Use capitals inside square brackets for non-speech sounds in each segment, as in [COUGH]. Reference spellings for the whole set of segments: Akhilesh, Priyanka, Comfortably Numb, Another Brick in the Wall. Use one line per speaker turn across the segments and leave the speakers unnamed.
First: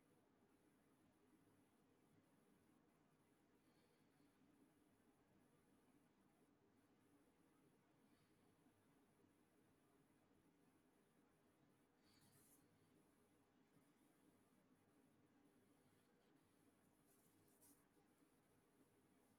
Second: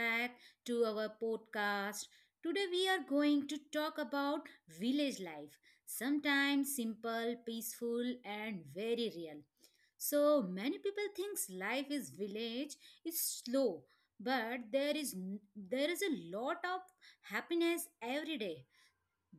back to our podcast. Today we are going to talk about village life. Sometimes simple, peaceful and very real. So many people thinks life is village is slow, but there is a lot of happiness every day.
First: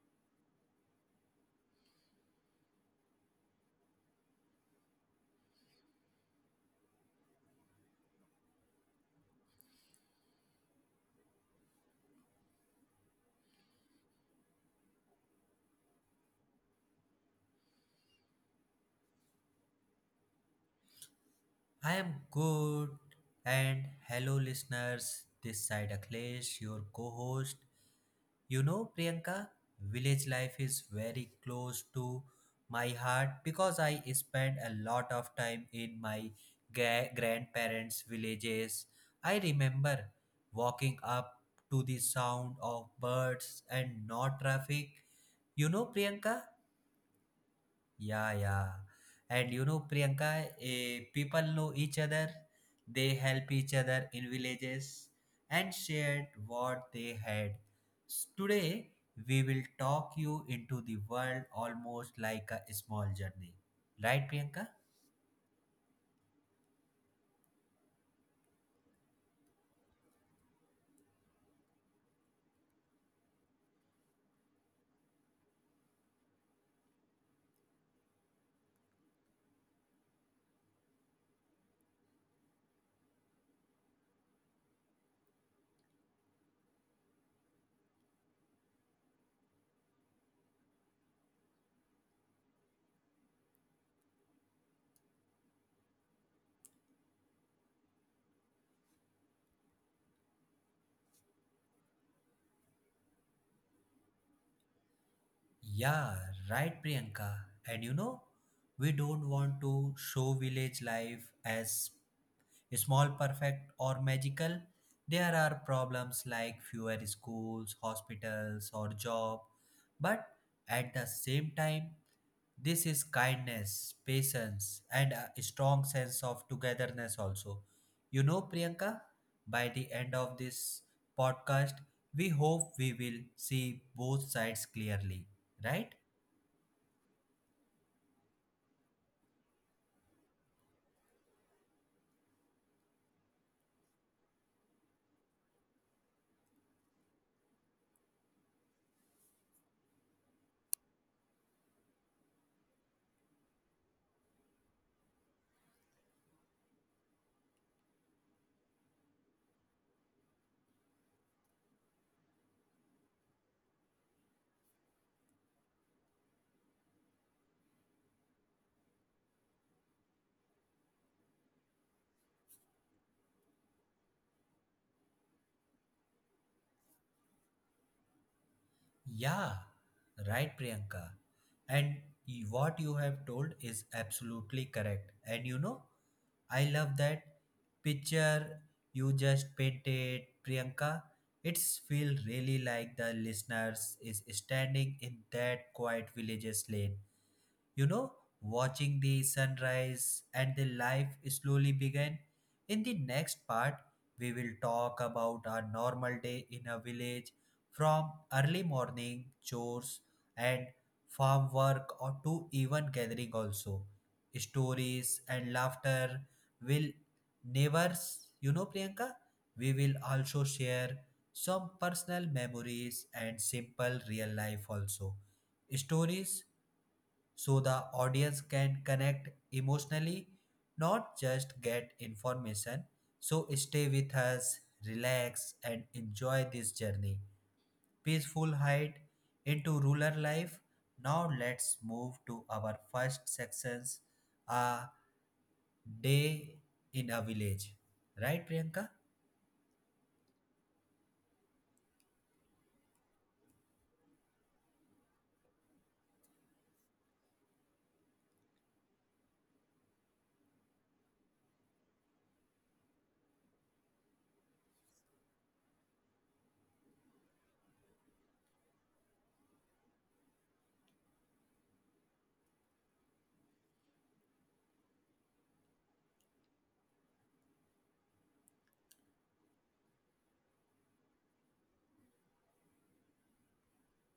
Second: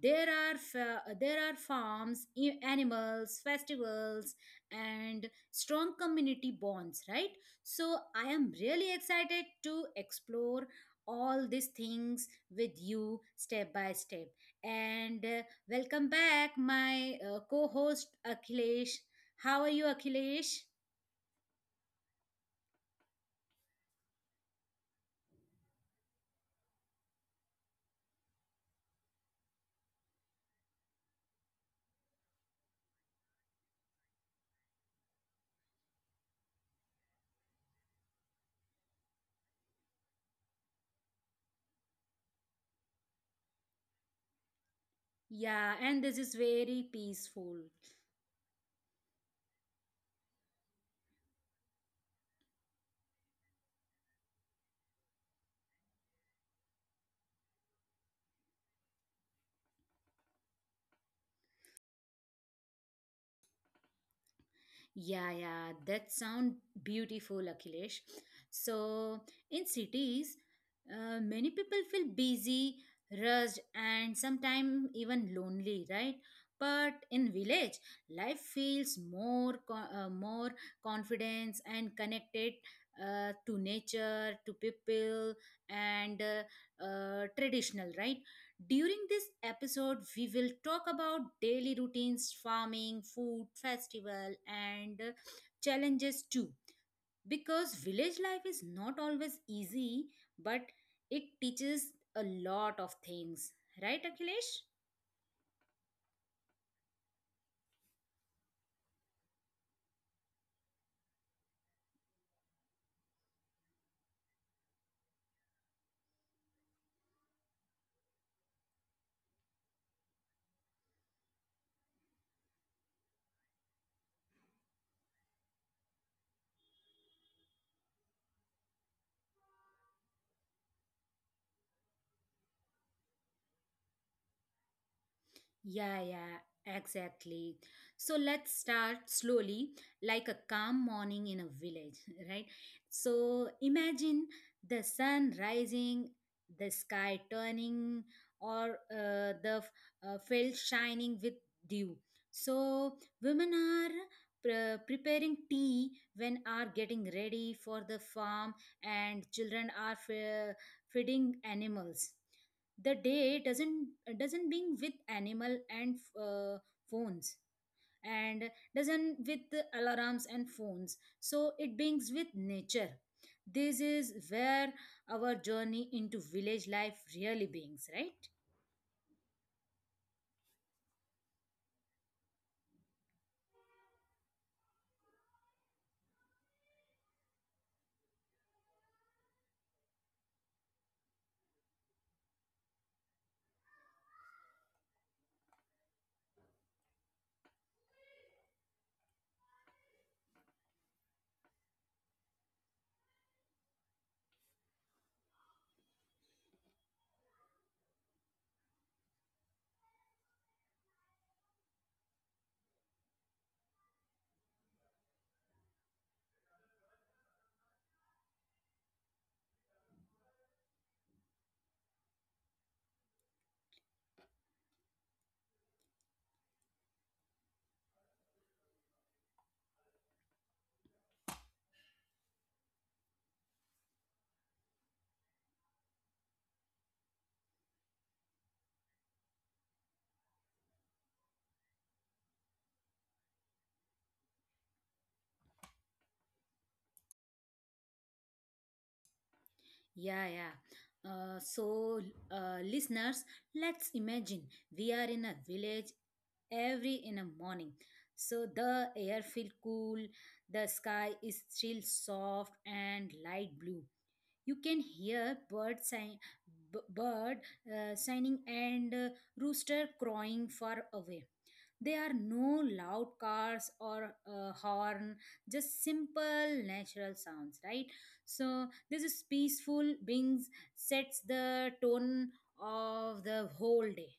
There are there are farms, animals, festivals, and strong community bonds, right? So I am really excited to explore all these things with you step by step. And welcome back, my co-host Akhilesh. How are you, Akhilesh?
I am good. And hello, listeners. This side Akhilesh, your co host. You know, Priyanka, village life is very close to my heart because I spent a lot of time in my grandparents' villages. I remember walking up to the sound of birds and no traffic. You
Yeah,
know,
and this is
Priyanka,
very peaceful.
yeah, yeah. And you know, Priyanka, people know each other, they help each other in villages and shared what they had. Today, we will talk you into the world almost like a small journey. Right, Priyanka?
Yeah, yeah, that sound beautiful, Akhilesh. So, in cities, many people feel busy, rushed, and sometimes even lonely, right? But in village, life feels more, more confidence and connected to nature, to people, and traditional, right? During this episode, we will talk about daily routines, farming, food, festival, and challenges too. Because village life is not always easy, but it teaches a lot of things. Right, Akhilesh?
Yeah, right, Priyanka. And you know, we don't want to show village life as small, perfect, or magical. There are problems like fewer schools, hospitals, or job, but at the same time, this is kindness, patience, and a strong sense of togetherness also. You know, Priyanka, by the end of this podcast, we hope we will see both sides clearly, right?
Yeah, yeah, exactly. So let's start slowly, like a calm morning in a village, [LAUGHS] right? So imagine the sun rising, the sky turning, or field shining with dew. So women are preparing tea when are getting ready for the farm, and children are feeding animals the day doesn't being with animal and phones and doesn't with the alarms and phones, so it beings with nature. This is where our journey into village life really beings, right?
Yeah, right, Priyanka. And what you have told is absolutely correct. And you know, I love that picture you just painted, Priyanka. It's feel really like the listeners is standing in that quiet village's lane you know, watching the sunrise and the life slowly began. In the next part, we will talk about our normal day in a village from early morning chores and farm work or to even gathering also. Stories and laughter will neighbors, you know, Priyanka, we will also share some personal memories and simple real life also. Stories so the audience can connect emotionally, not just get information. So stay with us, relax, and enjoy this journey. Peaceful hide into rural life. Now let's move to our first sections a day in a village. Right, Priyanka?
Yeah, yeah. So listeners, let's imagine we are in a village every in a morning. So the air feels cool, the sky is still soft and light blue. You can hear bird sign, bird signing and rooster crowing far away. There are no loud cars or horn, just simple natural sounds, right? So this is peaceful beings sets the tone of the whole day.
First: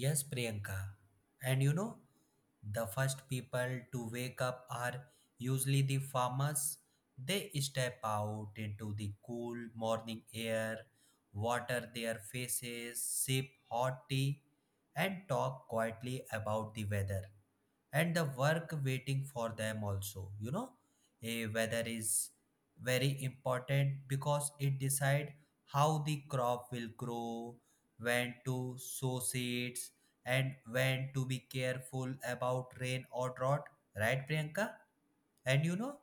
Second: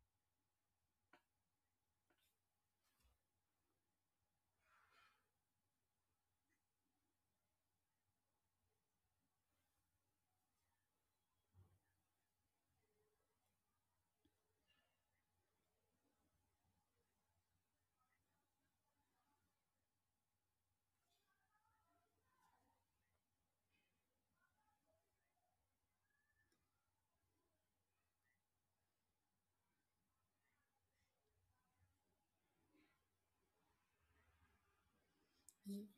Yes, Priyanka. And you know, the first people to wake up are usually the farmers. They step out into the cool morning air, water their faces, sip hot tea, and talk quietly about the weather and the work waiting for them also. You know, a weather is very important because it decides how the crop will grow when to sow seeds, and when to be careful about rain or drought. Right, Priyanka? And you
Y-
know,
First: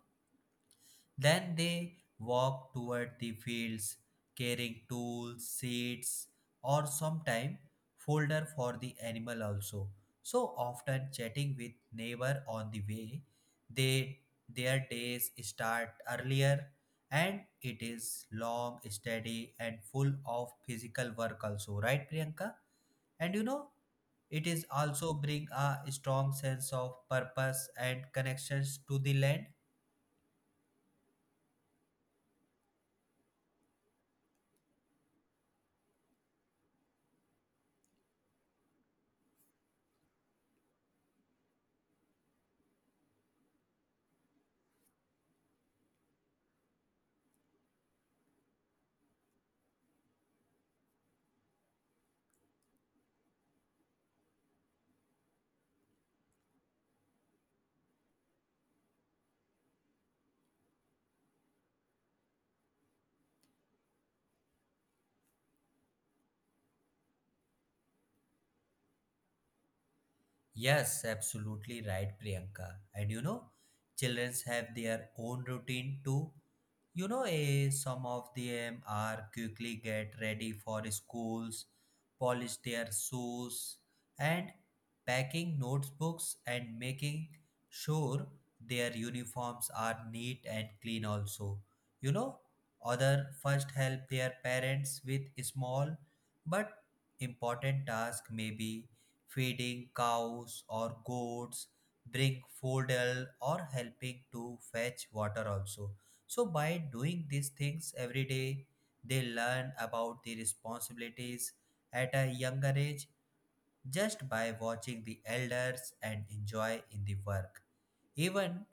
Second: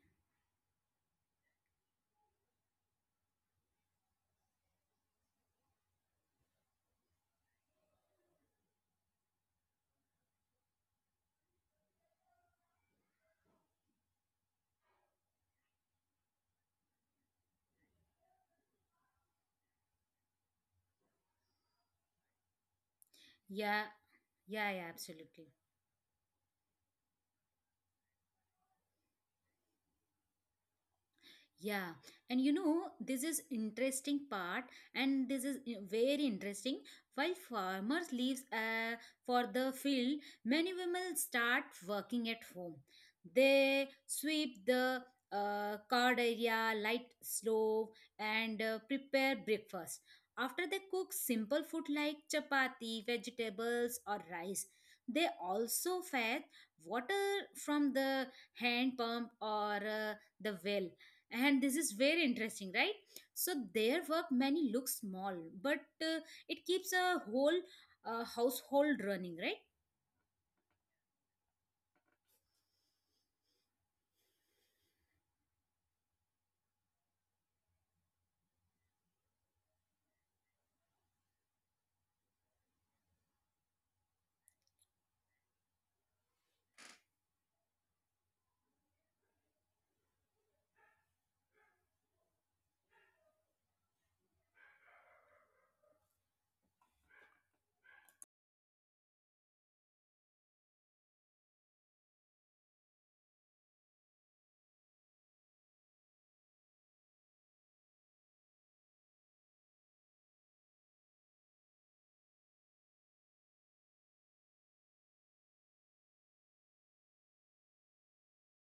then they walk toward the fields carrying tools, seeds, or sometime folder for the animal also. So often chatting with neighbor on the way, they their days start earlier and it is long steady and full of physical work also right priyanka and you know
Yeah,
it is
yeah, yeah,
also bring
absolutely.
a strong sense of purpose and connections to the land.
Yeah, and you know, this is interesting part, and this is very interesting. While farmers leaves for the field, many women start working at home. They sweep the card area, light stove, and prepare breakfast. After they cook simple food like chapati, vegetables, or rice, they also fetch water from the hand pump or the well. And this is very interesting, right? So their work many looks small, but it keeps a whole household running, right?
Yes, absolutely right, Priyanka. And you know, children have their own routine too. You know, some of them are quickly get ready for schools, polish their shoes, and packing notebooks and making sure their uniforms are neat and clean also. You know, other first help their parents with small but important task maybe feeding cows or goats, bring fodder or helping to fetch water also. So by doing these things every day, they learn about the responsibilities at a younger age just by watching the elders and enjoy in the work. Even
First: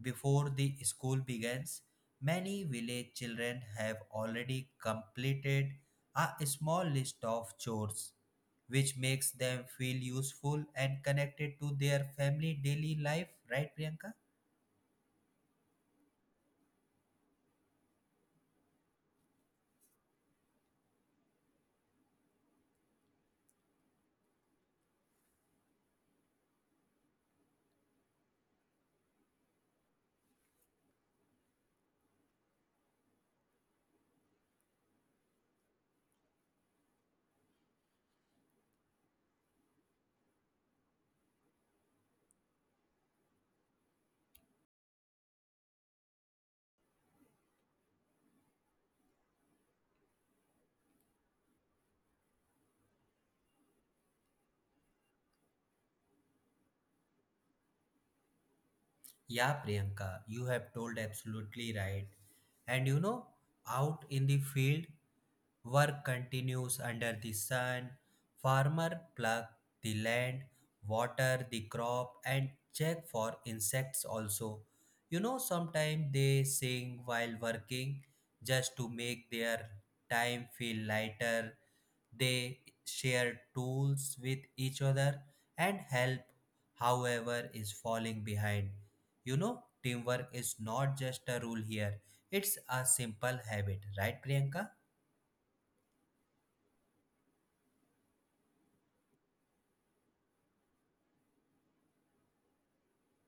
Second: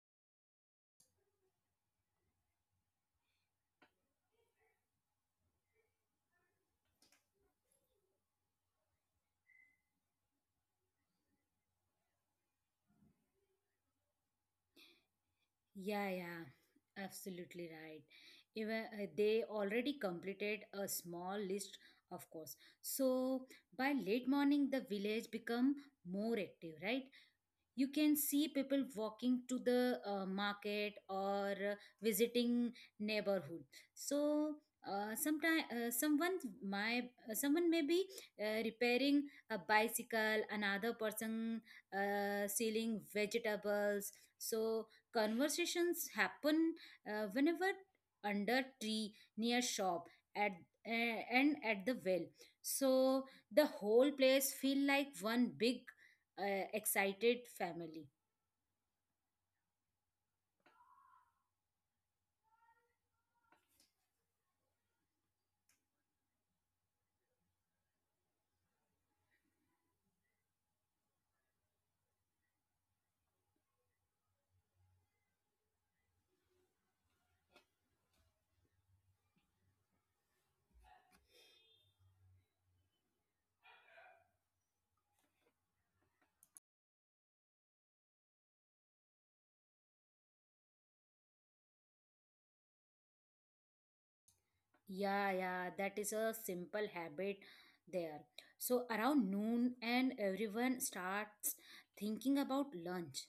before the school begins, many village children have already completed a small list of chores, which makes them feel useful and connected to their family daily life, right, Priyanka?
Yeah, yeah, absolutely right. Even they already completed a small list of course. So by late morning the village become more active, right? You can see people walking to the market or visiting neighborhood. So sometime someone may be repairing a bicycle, another person selling vegetables. So conversations happen whenever, under tree, near shop, at and at the well. So the whole place feel like one big uh, excited family.
Yeah, Priyanka, you have told absolutely right. And you know, out in the field, work continues under the sun. Farmer pluck the land, water the crop, and check for insects also. You know, sometimes they sing while working just to make their time feel lighter. They share tools with each other and help however is falling behind. You know, teamwork is not just a rule here, it's a simple habit, right, Priyanka?
Yeah, yeah, that is a simple habit there. So around noon and everyone starts thinking about lunch,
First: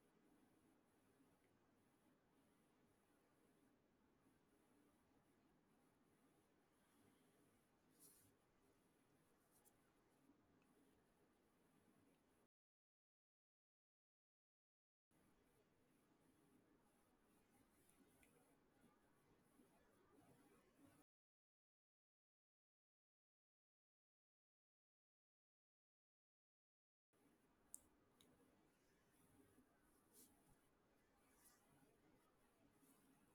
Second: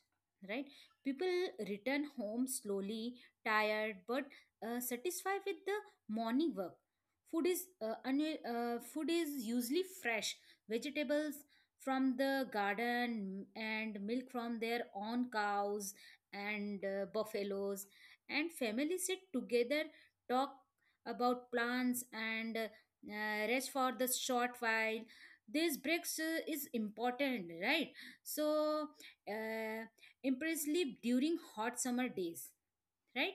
right? People return home slowly, tired but satisfied with the morning work. Food is usually fresh, vegetables from the garden and milk from their own cows and buffaloes. And families sit together, talk about plants, and rest for the short while. These breaks is important, right? So uh, impress sleep during hot summer days, right?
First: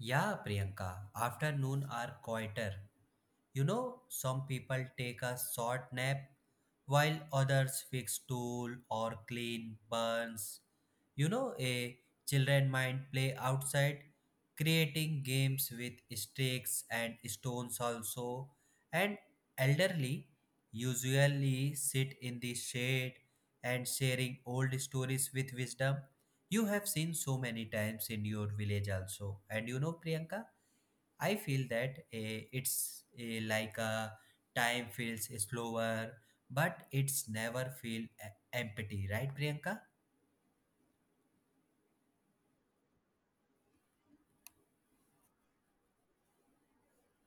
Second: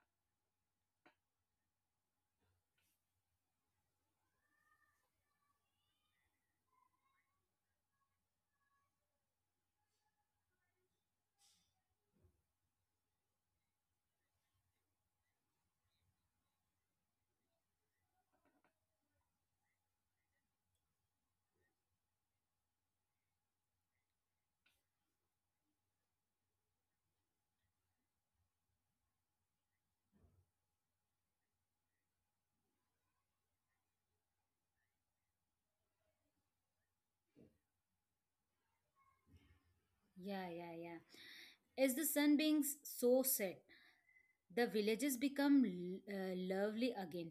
Yeah, Priyanka, afternoon are quieter. You know, some people take a short nap while others fix tool or clean burns. You know, a children might play outside, creating games with sticks and stones also. And elderly usually sit in the shade and sharing old stories with wisdom. You have seen so many times in your village also. And you know, Priyanka, I feel that eh, it's eh, like a time feels slower, but it's never feel empty, right, Priyanka?
Yeah, yeah, yeah. As the sun being so set, the villages become lovely again.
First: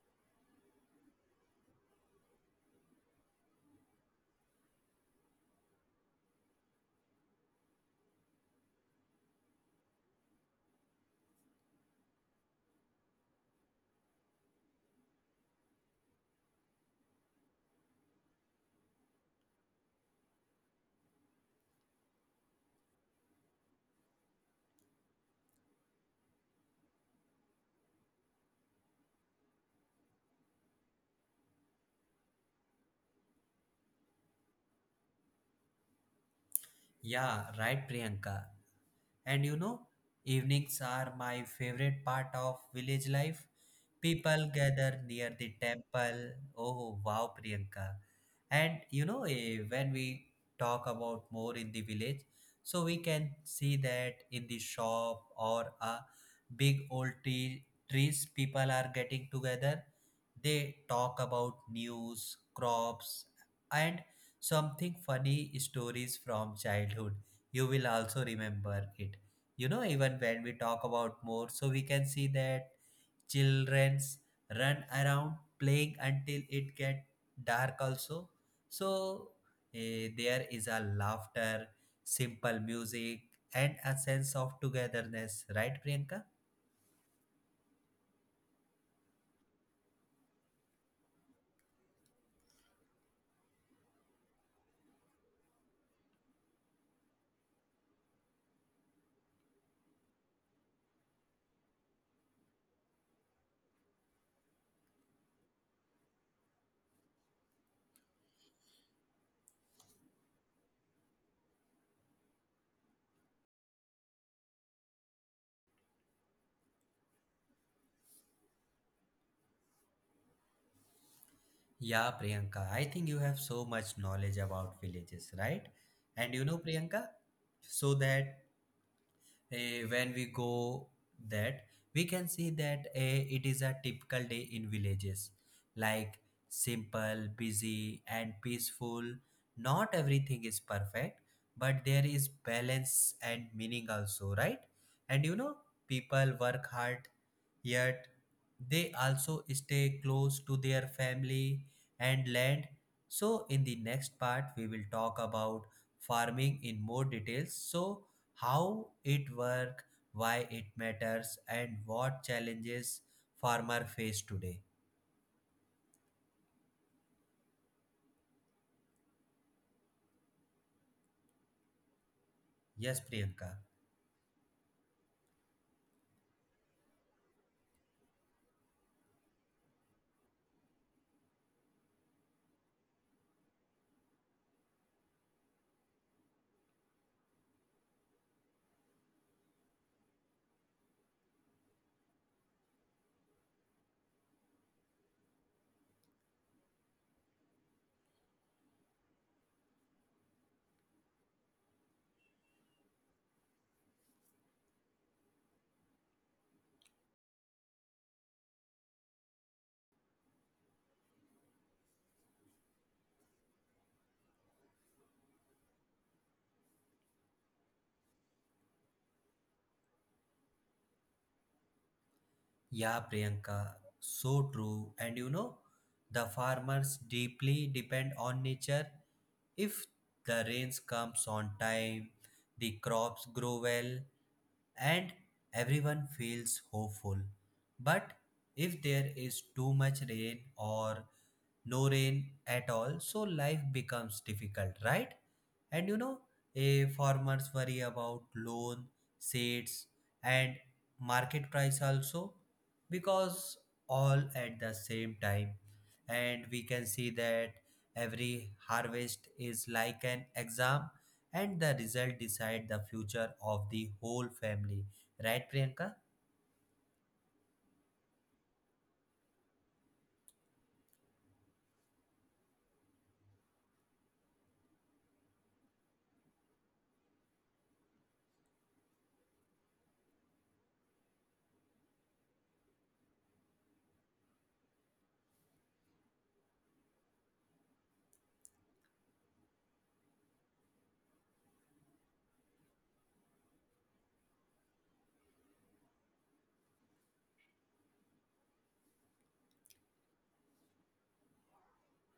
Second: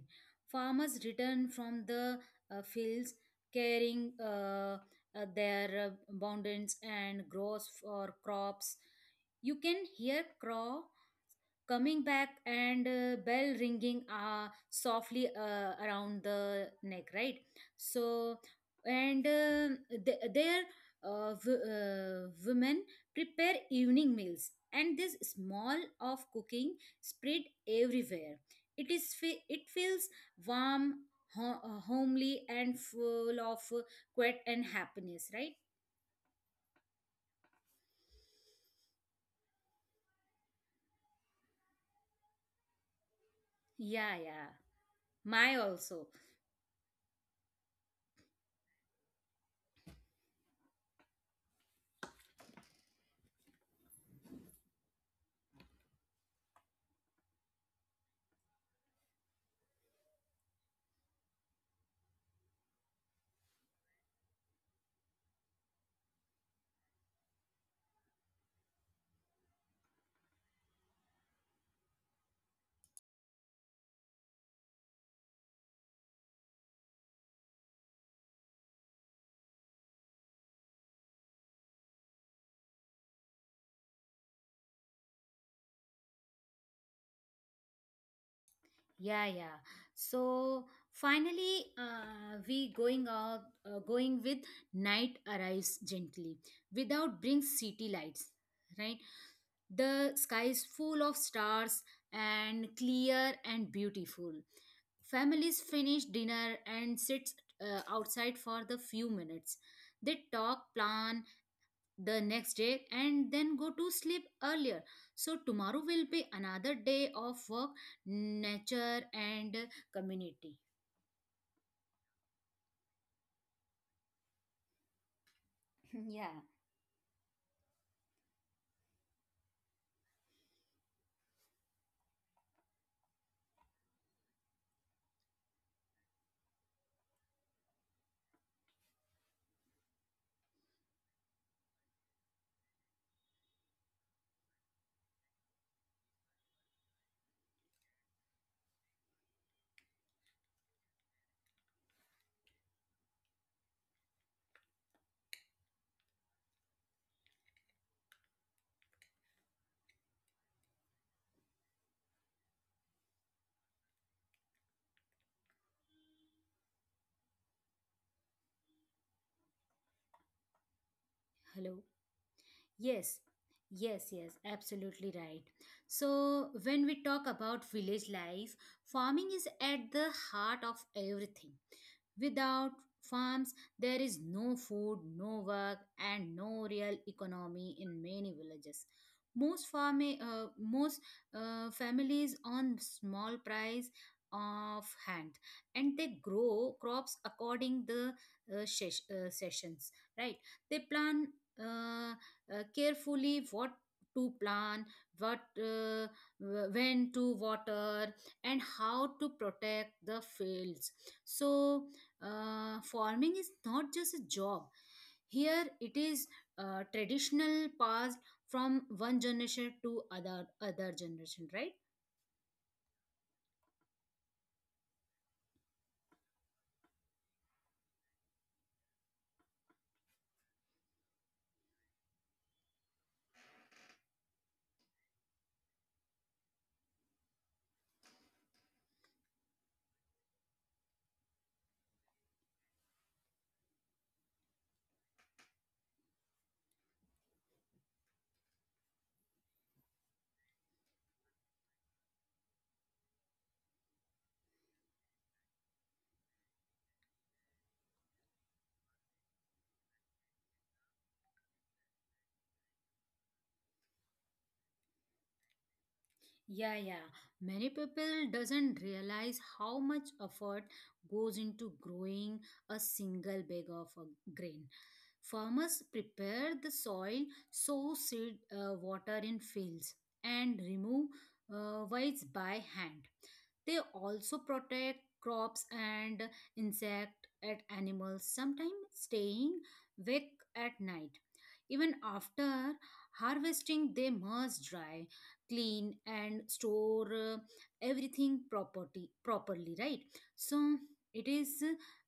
Farmers return from the fields carrying their abundance and grows for crops. You can hear crow coming back and bell ringing softly around the neck, right? So and uh, th- their uh, w- uh, women prepare evening meals, and this small of cooking spread everywhere. It it feels warm, homely and full of quiet and happiness, right?
Yeah, right, Priyanka. And you know, evenings are my favorite part of village life.
Yeah, yeah,
People gather near the
my also.
temple. Oh, wow, Priyanka. And you know, when we talk about more in the village, so we can see that in the shop or a big old trees, people are getting together. They talk about news, crops, and something funny stories from childhood. You will also remember it you know even when we talk about more so we can see that children's run around playing until it get dark also so there is a laughter simple music and a sense of togetherness right priyanka.
Yeah, yeah. So finally, going with night arrives gently, without brings city lights. Right, the sky is full of stars and clear and beautiful. Families finish dinner and sits outside for the few minutes. They talk, plan, the next day, and then go to sleep earlier, so tomorrow will be another day of work, nature and community.
Yeah priyanka I think you have so much knowledge about villages right. And
[LAUGHS] Yeah,
you know priyanka so that when we go that we can see that it is a typical day in villages like simple busy and peaceful not everything is perfect but there is balance and meaning also right and you know people work hard yet they also stay close to their family and land. So, in the next part, we will talk about farming in more details. So, how it works, why it matters, and what challenges farmer face today.
hello.
Yes,
Yes,
Priyanka.
yes, yes, absolutely right. So, when we talk about village life, farming is at the heart of everything. Without farms, there is no food, no work, and no real economy in many villages. Most families on small price of hand, and they grow crops according the sessions. Right? They plan Uh, carefully what to plant, what uh, when to water, and how to protect the fields. So, farming is not just a job. Here it is traditional passed from one generation to other generation, right?
Yeah, Priyanka. So true. And you know, the farmers deeply depend on nature. If the rains comes on time, the crops grow well and everyone feels hopeful. But if there is too much rain or no rain at all, so life becomes difficult, right? And you know, a farmers worry about loan, seeds, and market price also because all at the same time. And we can see that every harvest is like an exam and the result decide the future of the whole family. Right, Priyanka?
Yeah, yeah. Many people doesn't realize how much effort goes into growing a single bag of grain. Farmers prepare the soil, sow seed, water in fields, and remove weeds by hand. They also protect crops and insect at animals, sometimes staying awake at night. Even after harvesting, they must dry, clean and store everything property properly, right? So it is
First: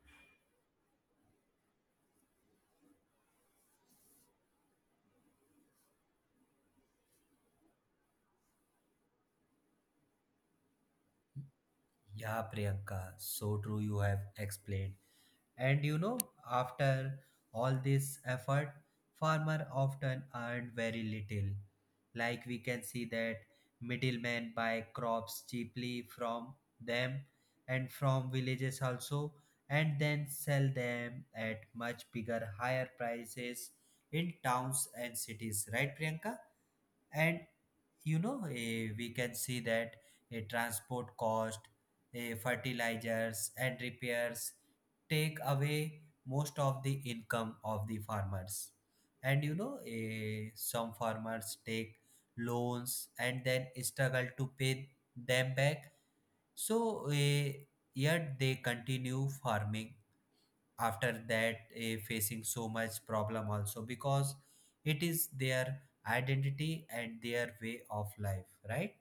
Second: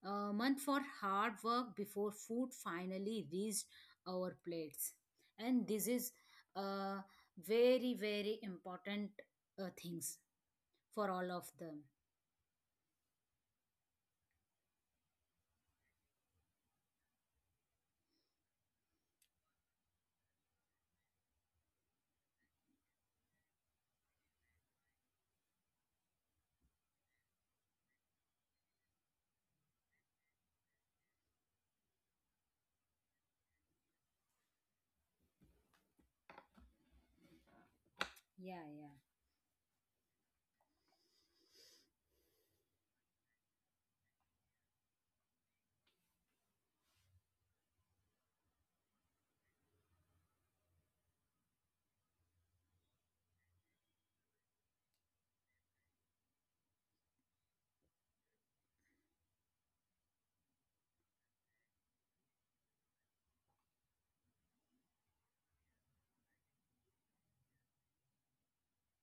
a month for hard work before food finally reached our plates. And this is uh, very, very important things for all of them.
Yeah, Priyanka. So true you have explained. And you know, after all this effort, farmer often earned very little. Like we can see that middlemen buy crops cheaply from them and from villages also and then sell them at much bigger higher prices in towns and cities right priyanka and you know
Yeah,
eh,
yeah.
we can see that a transport cost, fertilizers and repairs take away most of the income of the farmers and you know, some farmers take loans and then struggle to pay them back so yet they continue farming after that, facing so much problem also because it is their identity and their way of life right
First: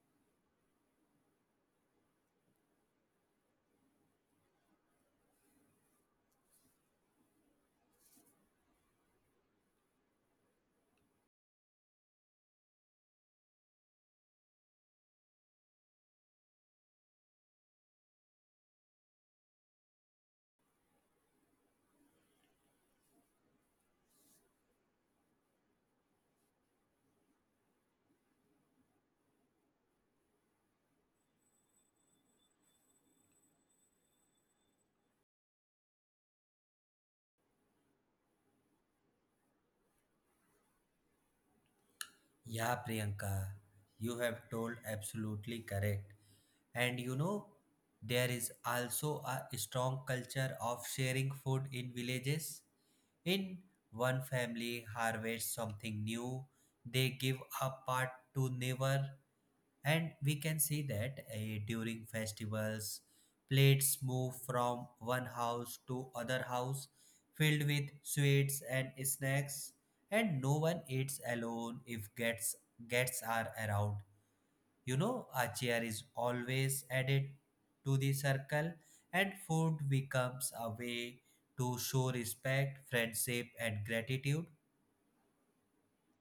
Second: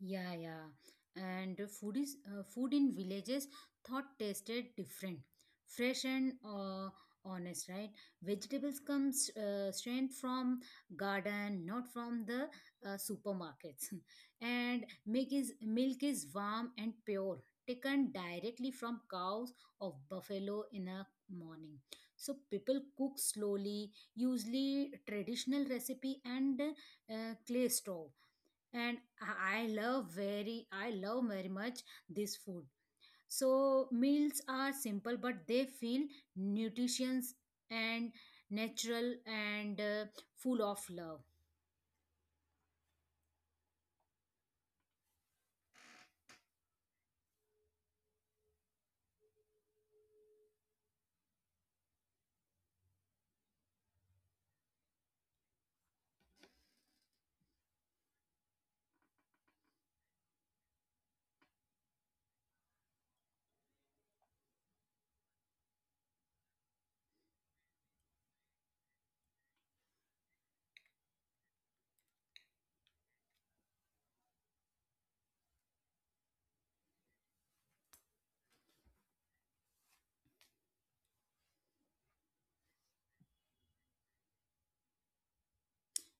Yeah, yeah. And food in villages thought tasted different, fresh and honest, right? Vegetables comes straight from garden, not from the supermarkets. [LAUGHS] And milk is warm and pure, taken directly from cows of buffalo in a morning. So people cook slowly, usually traditional recipe and clay stove. And I love very much this food. So meals are simple but they feel nutritious and natural and full of love.
yeah priyanka you have told absolutely correct. And you know, there is also a strong culture of sharing food in villages. In one family harvests something new, they give a part to neighbor, and we can see that during festivals, plates move from one house to other house, filled with sweets and snacks, and no one eats alone if guests are around. You know, a chair is always added to the circle, and food becomes a way to show respect, friendship, and gratitude.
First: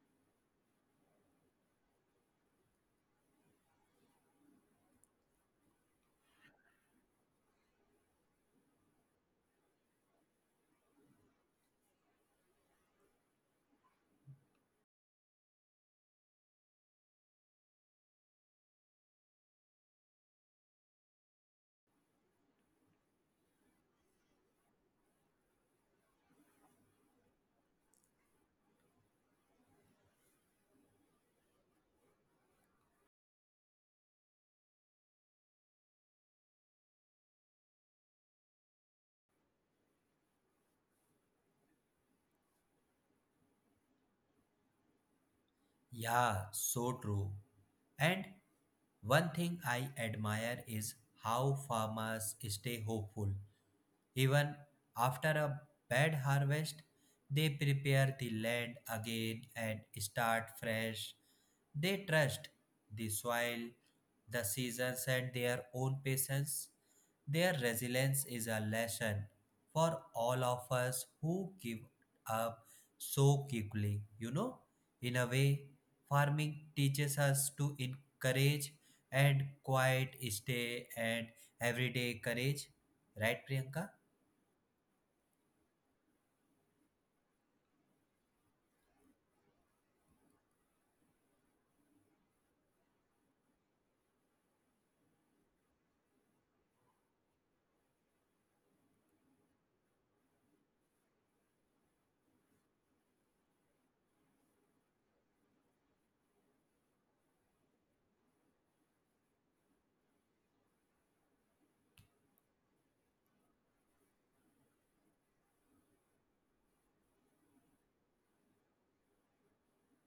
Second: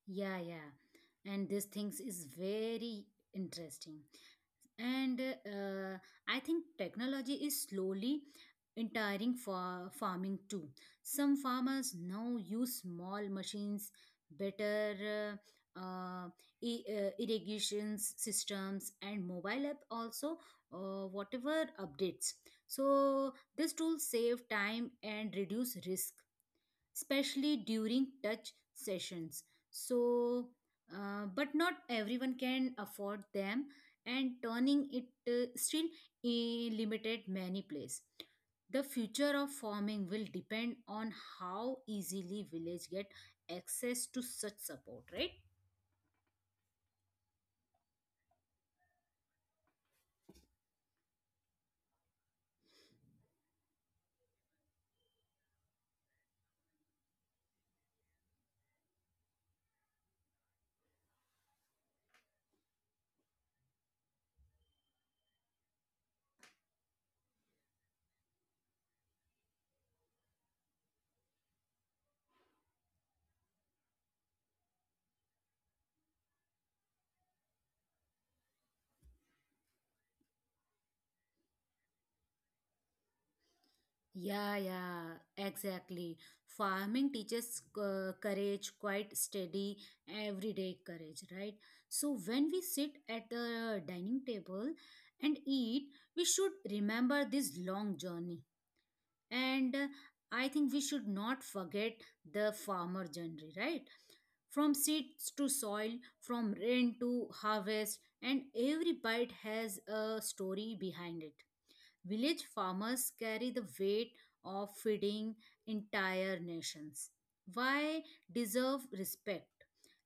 Yeah, yeah. And these things is very interesting, and I think technology is slowly entering for farming too. Some farmers now use small machines, better uh, uh, irrigation systems and mobile app also, whatever updates. So this tool save time and reduce risk, especially during touch sessions. So, but not everyone can afford them, and turning it still eh, limited many place. The future of farming will depend on how easily village get access to such support, right?
Yeah, so true. And one thing I admire is how farmers stay hopeful. Even after a bad harvest, they prepare the land again and start fresh. They trust the soil, the seasons, and their own patience. Their resilience is a lesson for all of us who give up so quickly. You know, in a way, farming teaches us to encourage and quiet stay and everyday courage. Right, Priyanka?
Yeah, yeah, exactly. Farming teaches courage, quite steady, everyday courage, right? So when we sit at the dining table and eat, we should remember this long journey. And I think we should not forget the farmer journey, right? From seeds to soil, from rain to harvest, and every bite has a story behind it. Village farmers carry the weight of feeding entire nations. Why deserve respect?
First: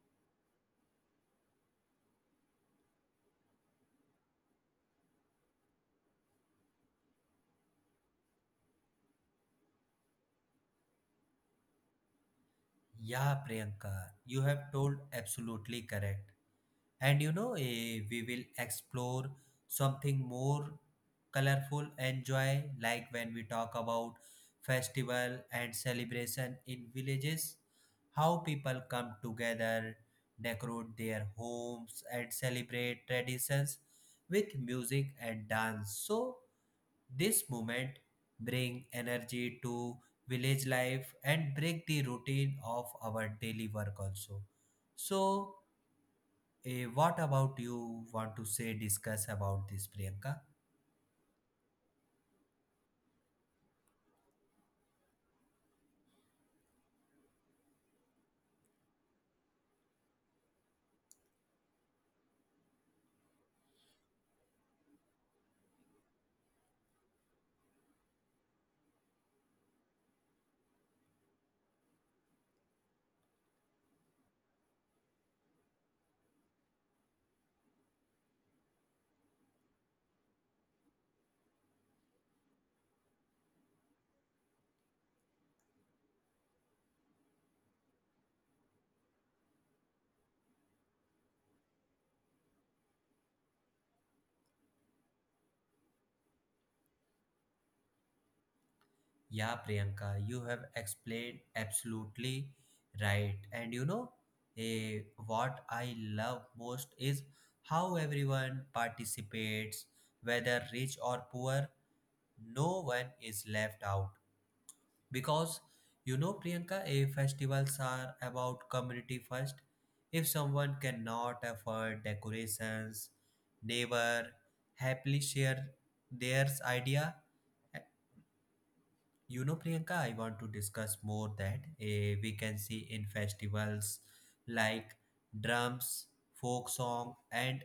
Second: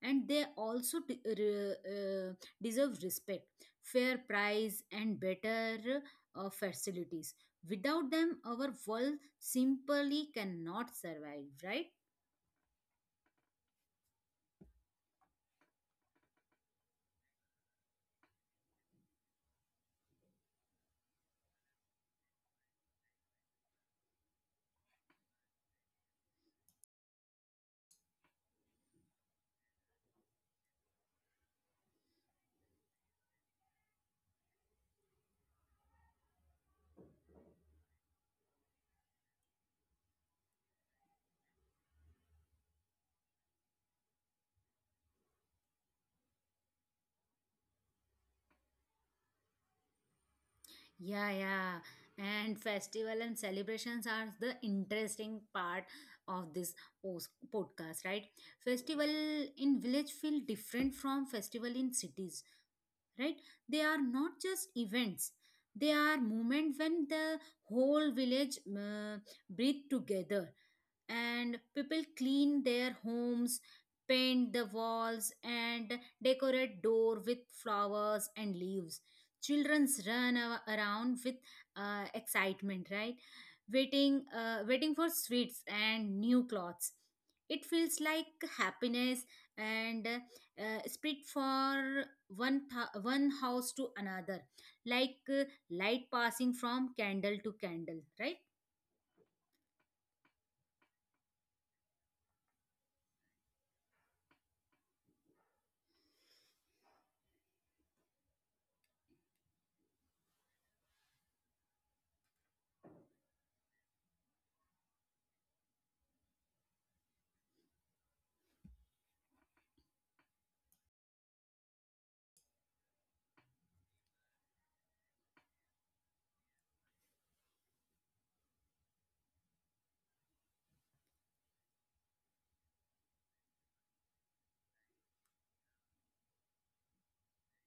And they also uh, deserve respect, fair price, and better facilities. Without them, our world simply cannot survive, right?
Yeah, Priyanka, you have told absolutely correct. And you know, we will explore something more colorful and joy, like when we talk about festival and celebration in villages, how people come together, decorate their homes, and celebrate traditions with music and dance. So this movement bring energy to village life and break the routine of our daily work also. So, what about you want to say discuss about this Priyanka?
Yeah, yeah. And festival and celebrations are the interesting part of this podcast, right? Festival in village feel different from festival in cities, right? They are not just events, they are moments when the whole village breathe together. And people clean their homes, paint the walls and decorate door with flowers and leaves. Children run a- around with excitement right? Waiting for sweets and new clothes. It feels like happiness and spread for one house to another, like light passing from candle to candle, right?
Yeah, Priyanka, you have explained absolutely right. And you know, eh, what I love most is how everyone participates, whether rich or poor, no one is left out. Because you know, Priyanka, if festivals are about community first, if someone cannot afford decorations, neighbor happily share their idea you know, Priyanka, I want to discuss more that we can see in festivals like drums, folk song, and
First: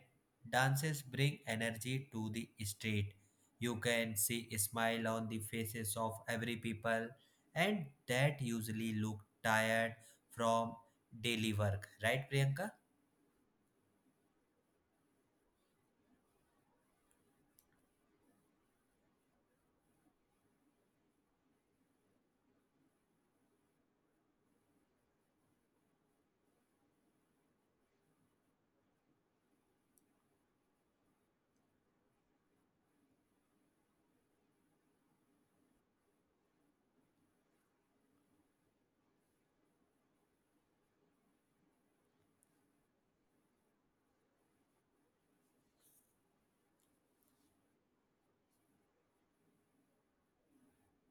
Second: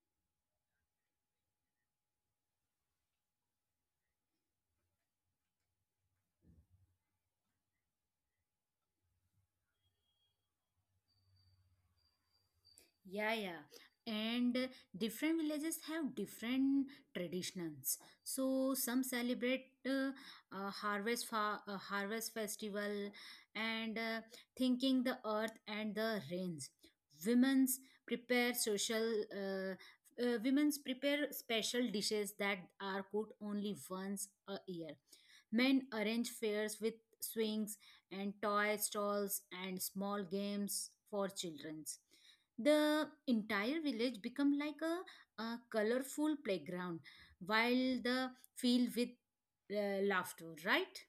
dances bring energy to the street. You can see a smile on the faces of every people, and that usually look tired from daily work, right, Priyanka?
Yeah, yeah. And different villages have different traditions. So some celebrate harvest festival and thanking the earth and the rains. Women's prepare social uh, Women's prepare special dishes that are cooked only once a year. Men arrange fairs with swings and toy stalls and small games for children. The entire village become like a colorful playground, while the field with laughter, right?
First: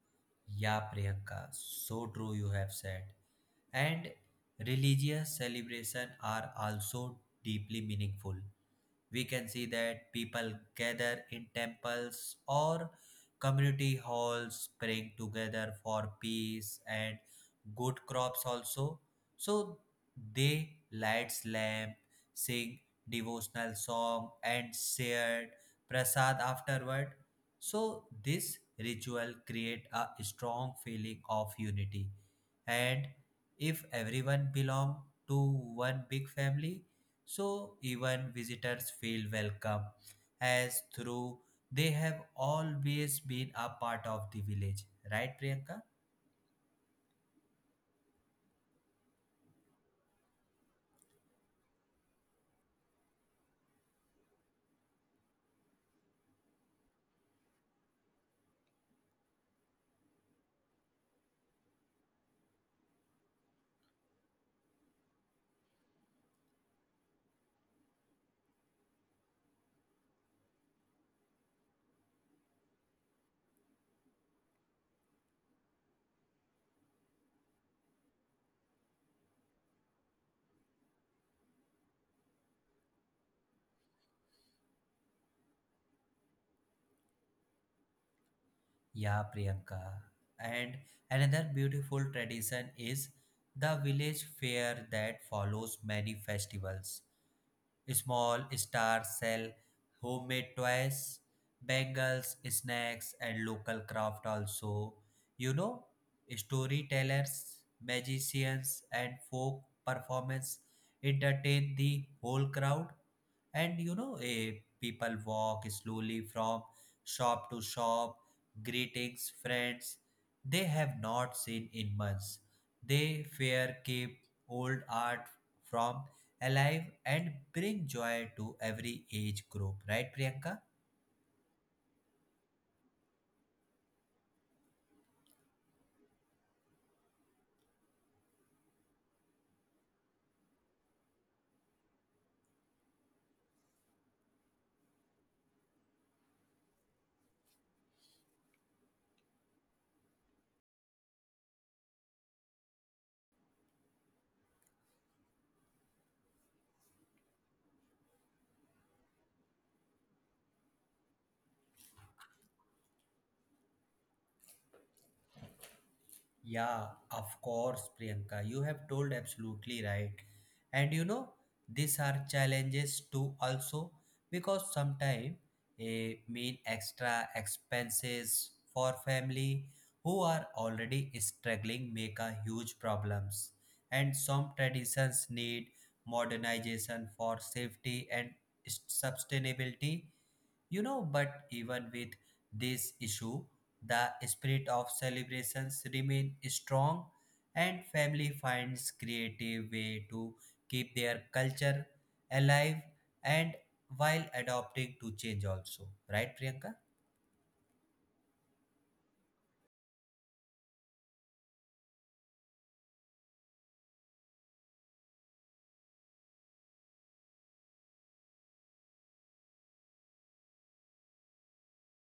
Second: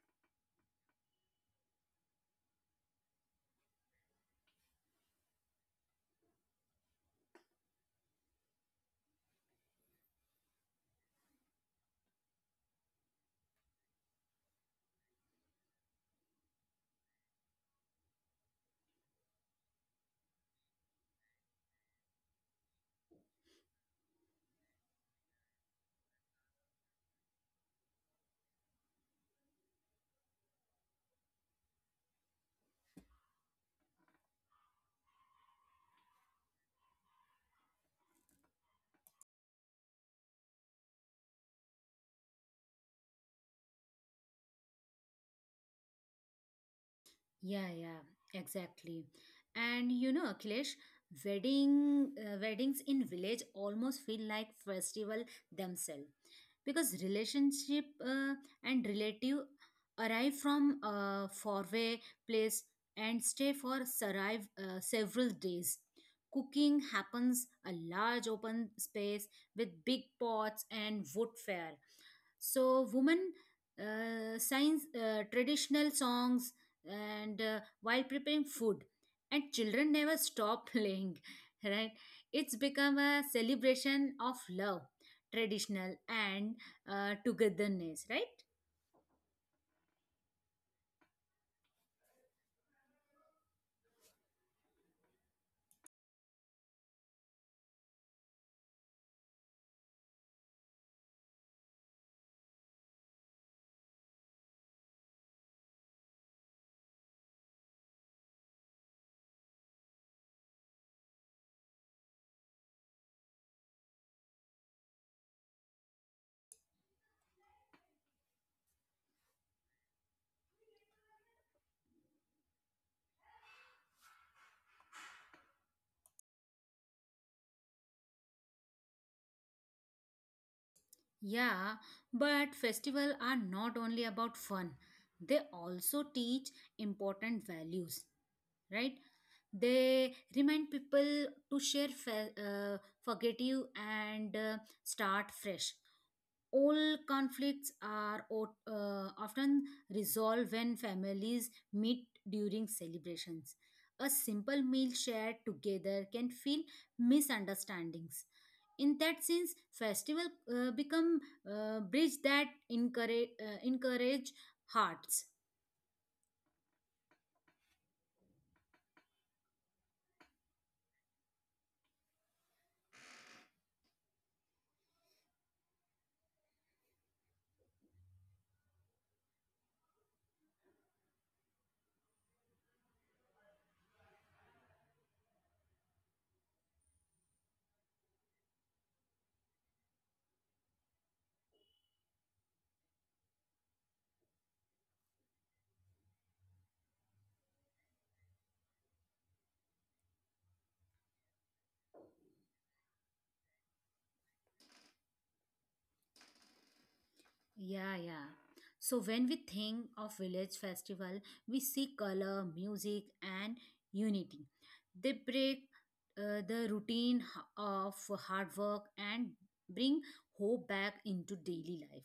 Yeah, Priyanka, so true you have said. And religious celebration are also deeply meaningful. We can see that people gather in temples or community halls praying together for peace and good crops also. So they lights lamp, sing devotional song and shared prasad afterward. So this ritual create a strong feeling of unity and if everyone belong to one big family, so even visitors feel welcome as through they have always been a part of the village, right Priyanka?
Yeah, yeah, exactly. And you know, Akhilesh, weddings in village almost feel like festival themselves, because relationship and relative arrive from a faraway place and stay for several days. Cooking happens a large open space with big pots and wood fire. So women sings traditional songs and while preparing food, and children never stop [LAUGHS] playing, right? It's become a celebration of love, traditional and togetherness, right?
Yeah Priyanka, and another beautiful tradition is the village fair that follows many festivals. Small stars sell homemade toys, bangles, snacks, and local craft also. You know, storytellers, magicians, and folk performance entertain the whole crowd, and people walk slowly from shop to shop greetings friends they have not seen in months. They fair keep old art from alive and bring joy to every age group, right Priyanka?
Yeah, but festival are not only about fun, they also teach important values, right? They remind people to share, forgive and start fresh. All conflicts are often resolved when families meet during celebrations. A simple meal shared together can feel misunderstandings. In that sense, festival become bridge that encourage hearts.
Yeah, of course, Priyanka. You have told absolutely right. And you know, these are challenges too, also, because sometimes a mean extra expenses for family who are already struggling make a huge problems. And some traditions need modernization for safety and sustainability, you know, but even with this issue, the spirit of celebrations remain strong and family finds creative way to keep their culture alive and while adopting to change also. Right, Priyanka?
Yeah, yeah. So when we think of village festival, we see color, music, and unity. They break the routine of hard work and bring hope back into daily life.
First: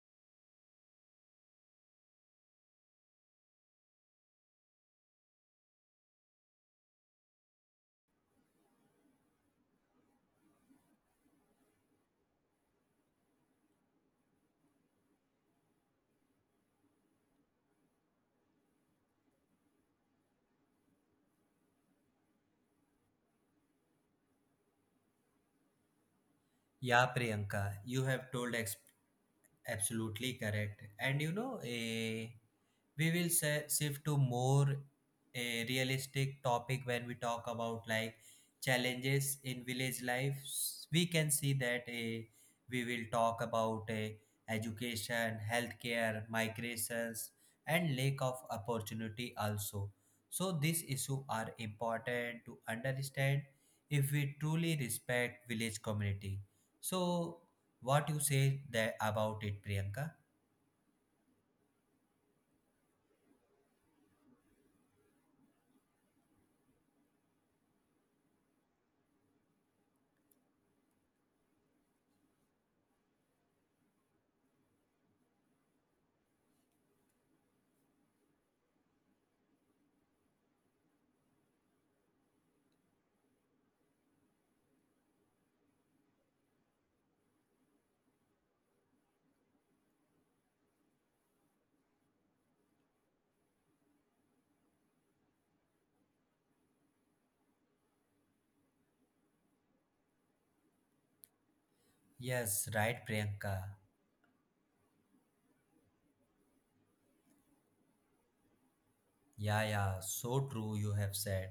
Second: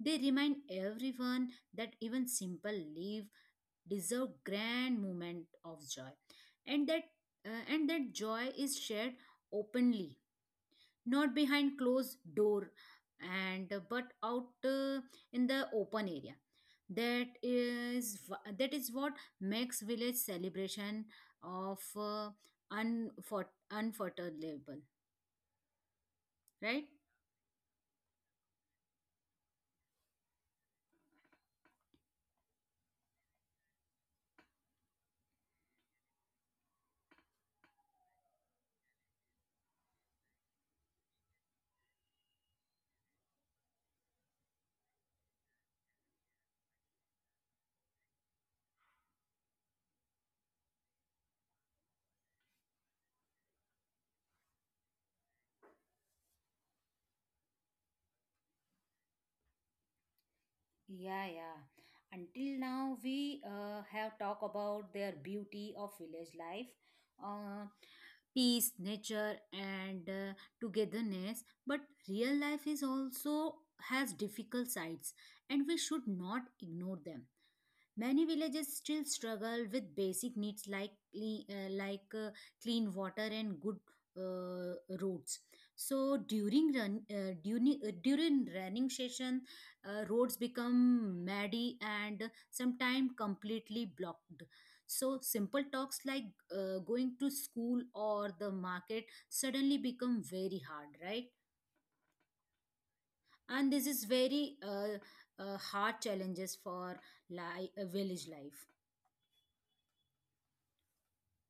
They remind everyone that even simple life deserve grand moment of joy, and that joy is shared openly, not behind closed door, and but out in the open area. That is what makes village celebration of uh, unforgettable, right?
Yeah, Priyanka, you have told ex- absolutely correct. And you know, eh. We will shift to more a realistic topic. When we talk about like challenges in village life, we can see that a we will talk about a education, healthcare, migrations, and lack of opportunity also. So these issues are important to understand if we truly respect village community. So what you say that about it, Priyanka?
Yeah, yeah. Until now, we have talked about their beauty of village life. Uh, Peace, nature, and togetherness. But real life is also has difficult sides, and we should not ignore them. Many villages still struggle with basic needs like clean water and good uh, roads. So during running session, roads become muddy and sometimes completely blocked. So simple talks like going to school or the market suddenly become very hard, right?
Yes, right Priyanka.
And this is very hard challenges for village life.
Yeah, yeah, so true, you have said.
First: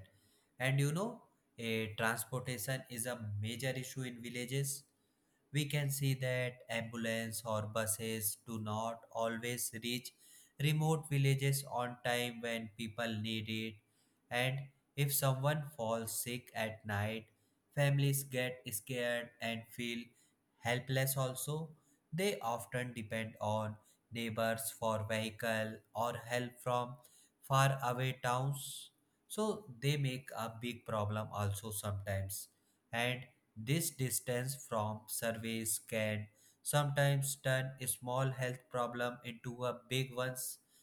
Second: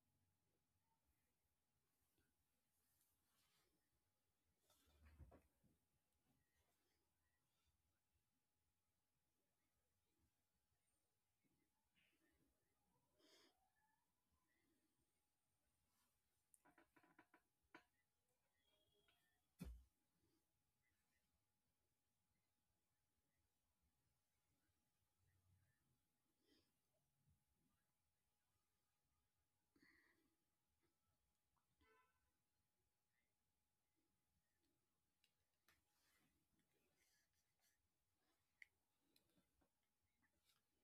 And you know, a transportation is a major issue in villages. We can see that ambulance or buses do not always reach remote villages on time when people need it. And if someone falls sick at night, families get scared and feel helpless also. They often depend on neighbors for vehicle or help from far away towns, so they make a big problem also sometimes. And this distance from surveys can sometimes turn a small health problem into a big one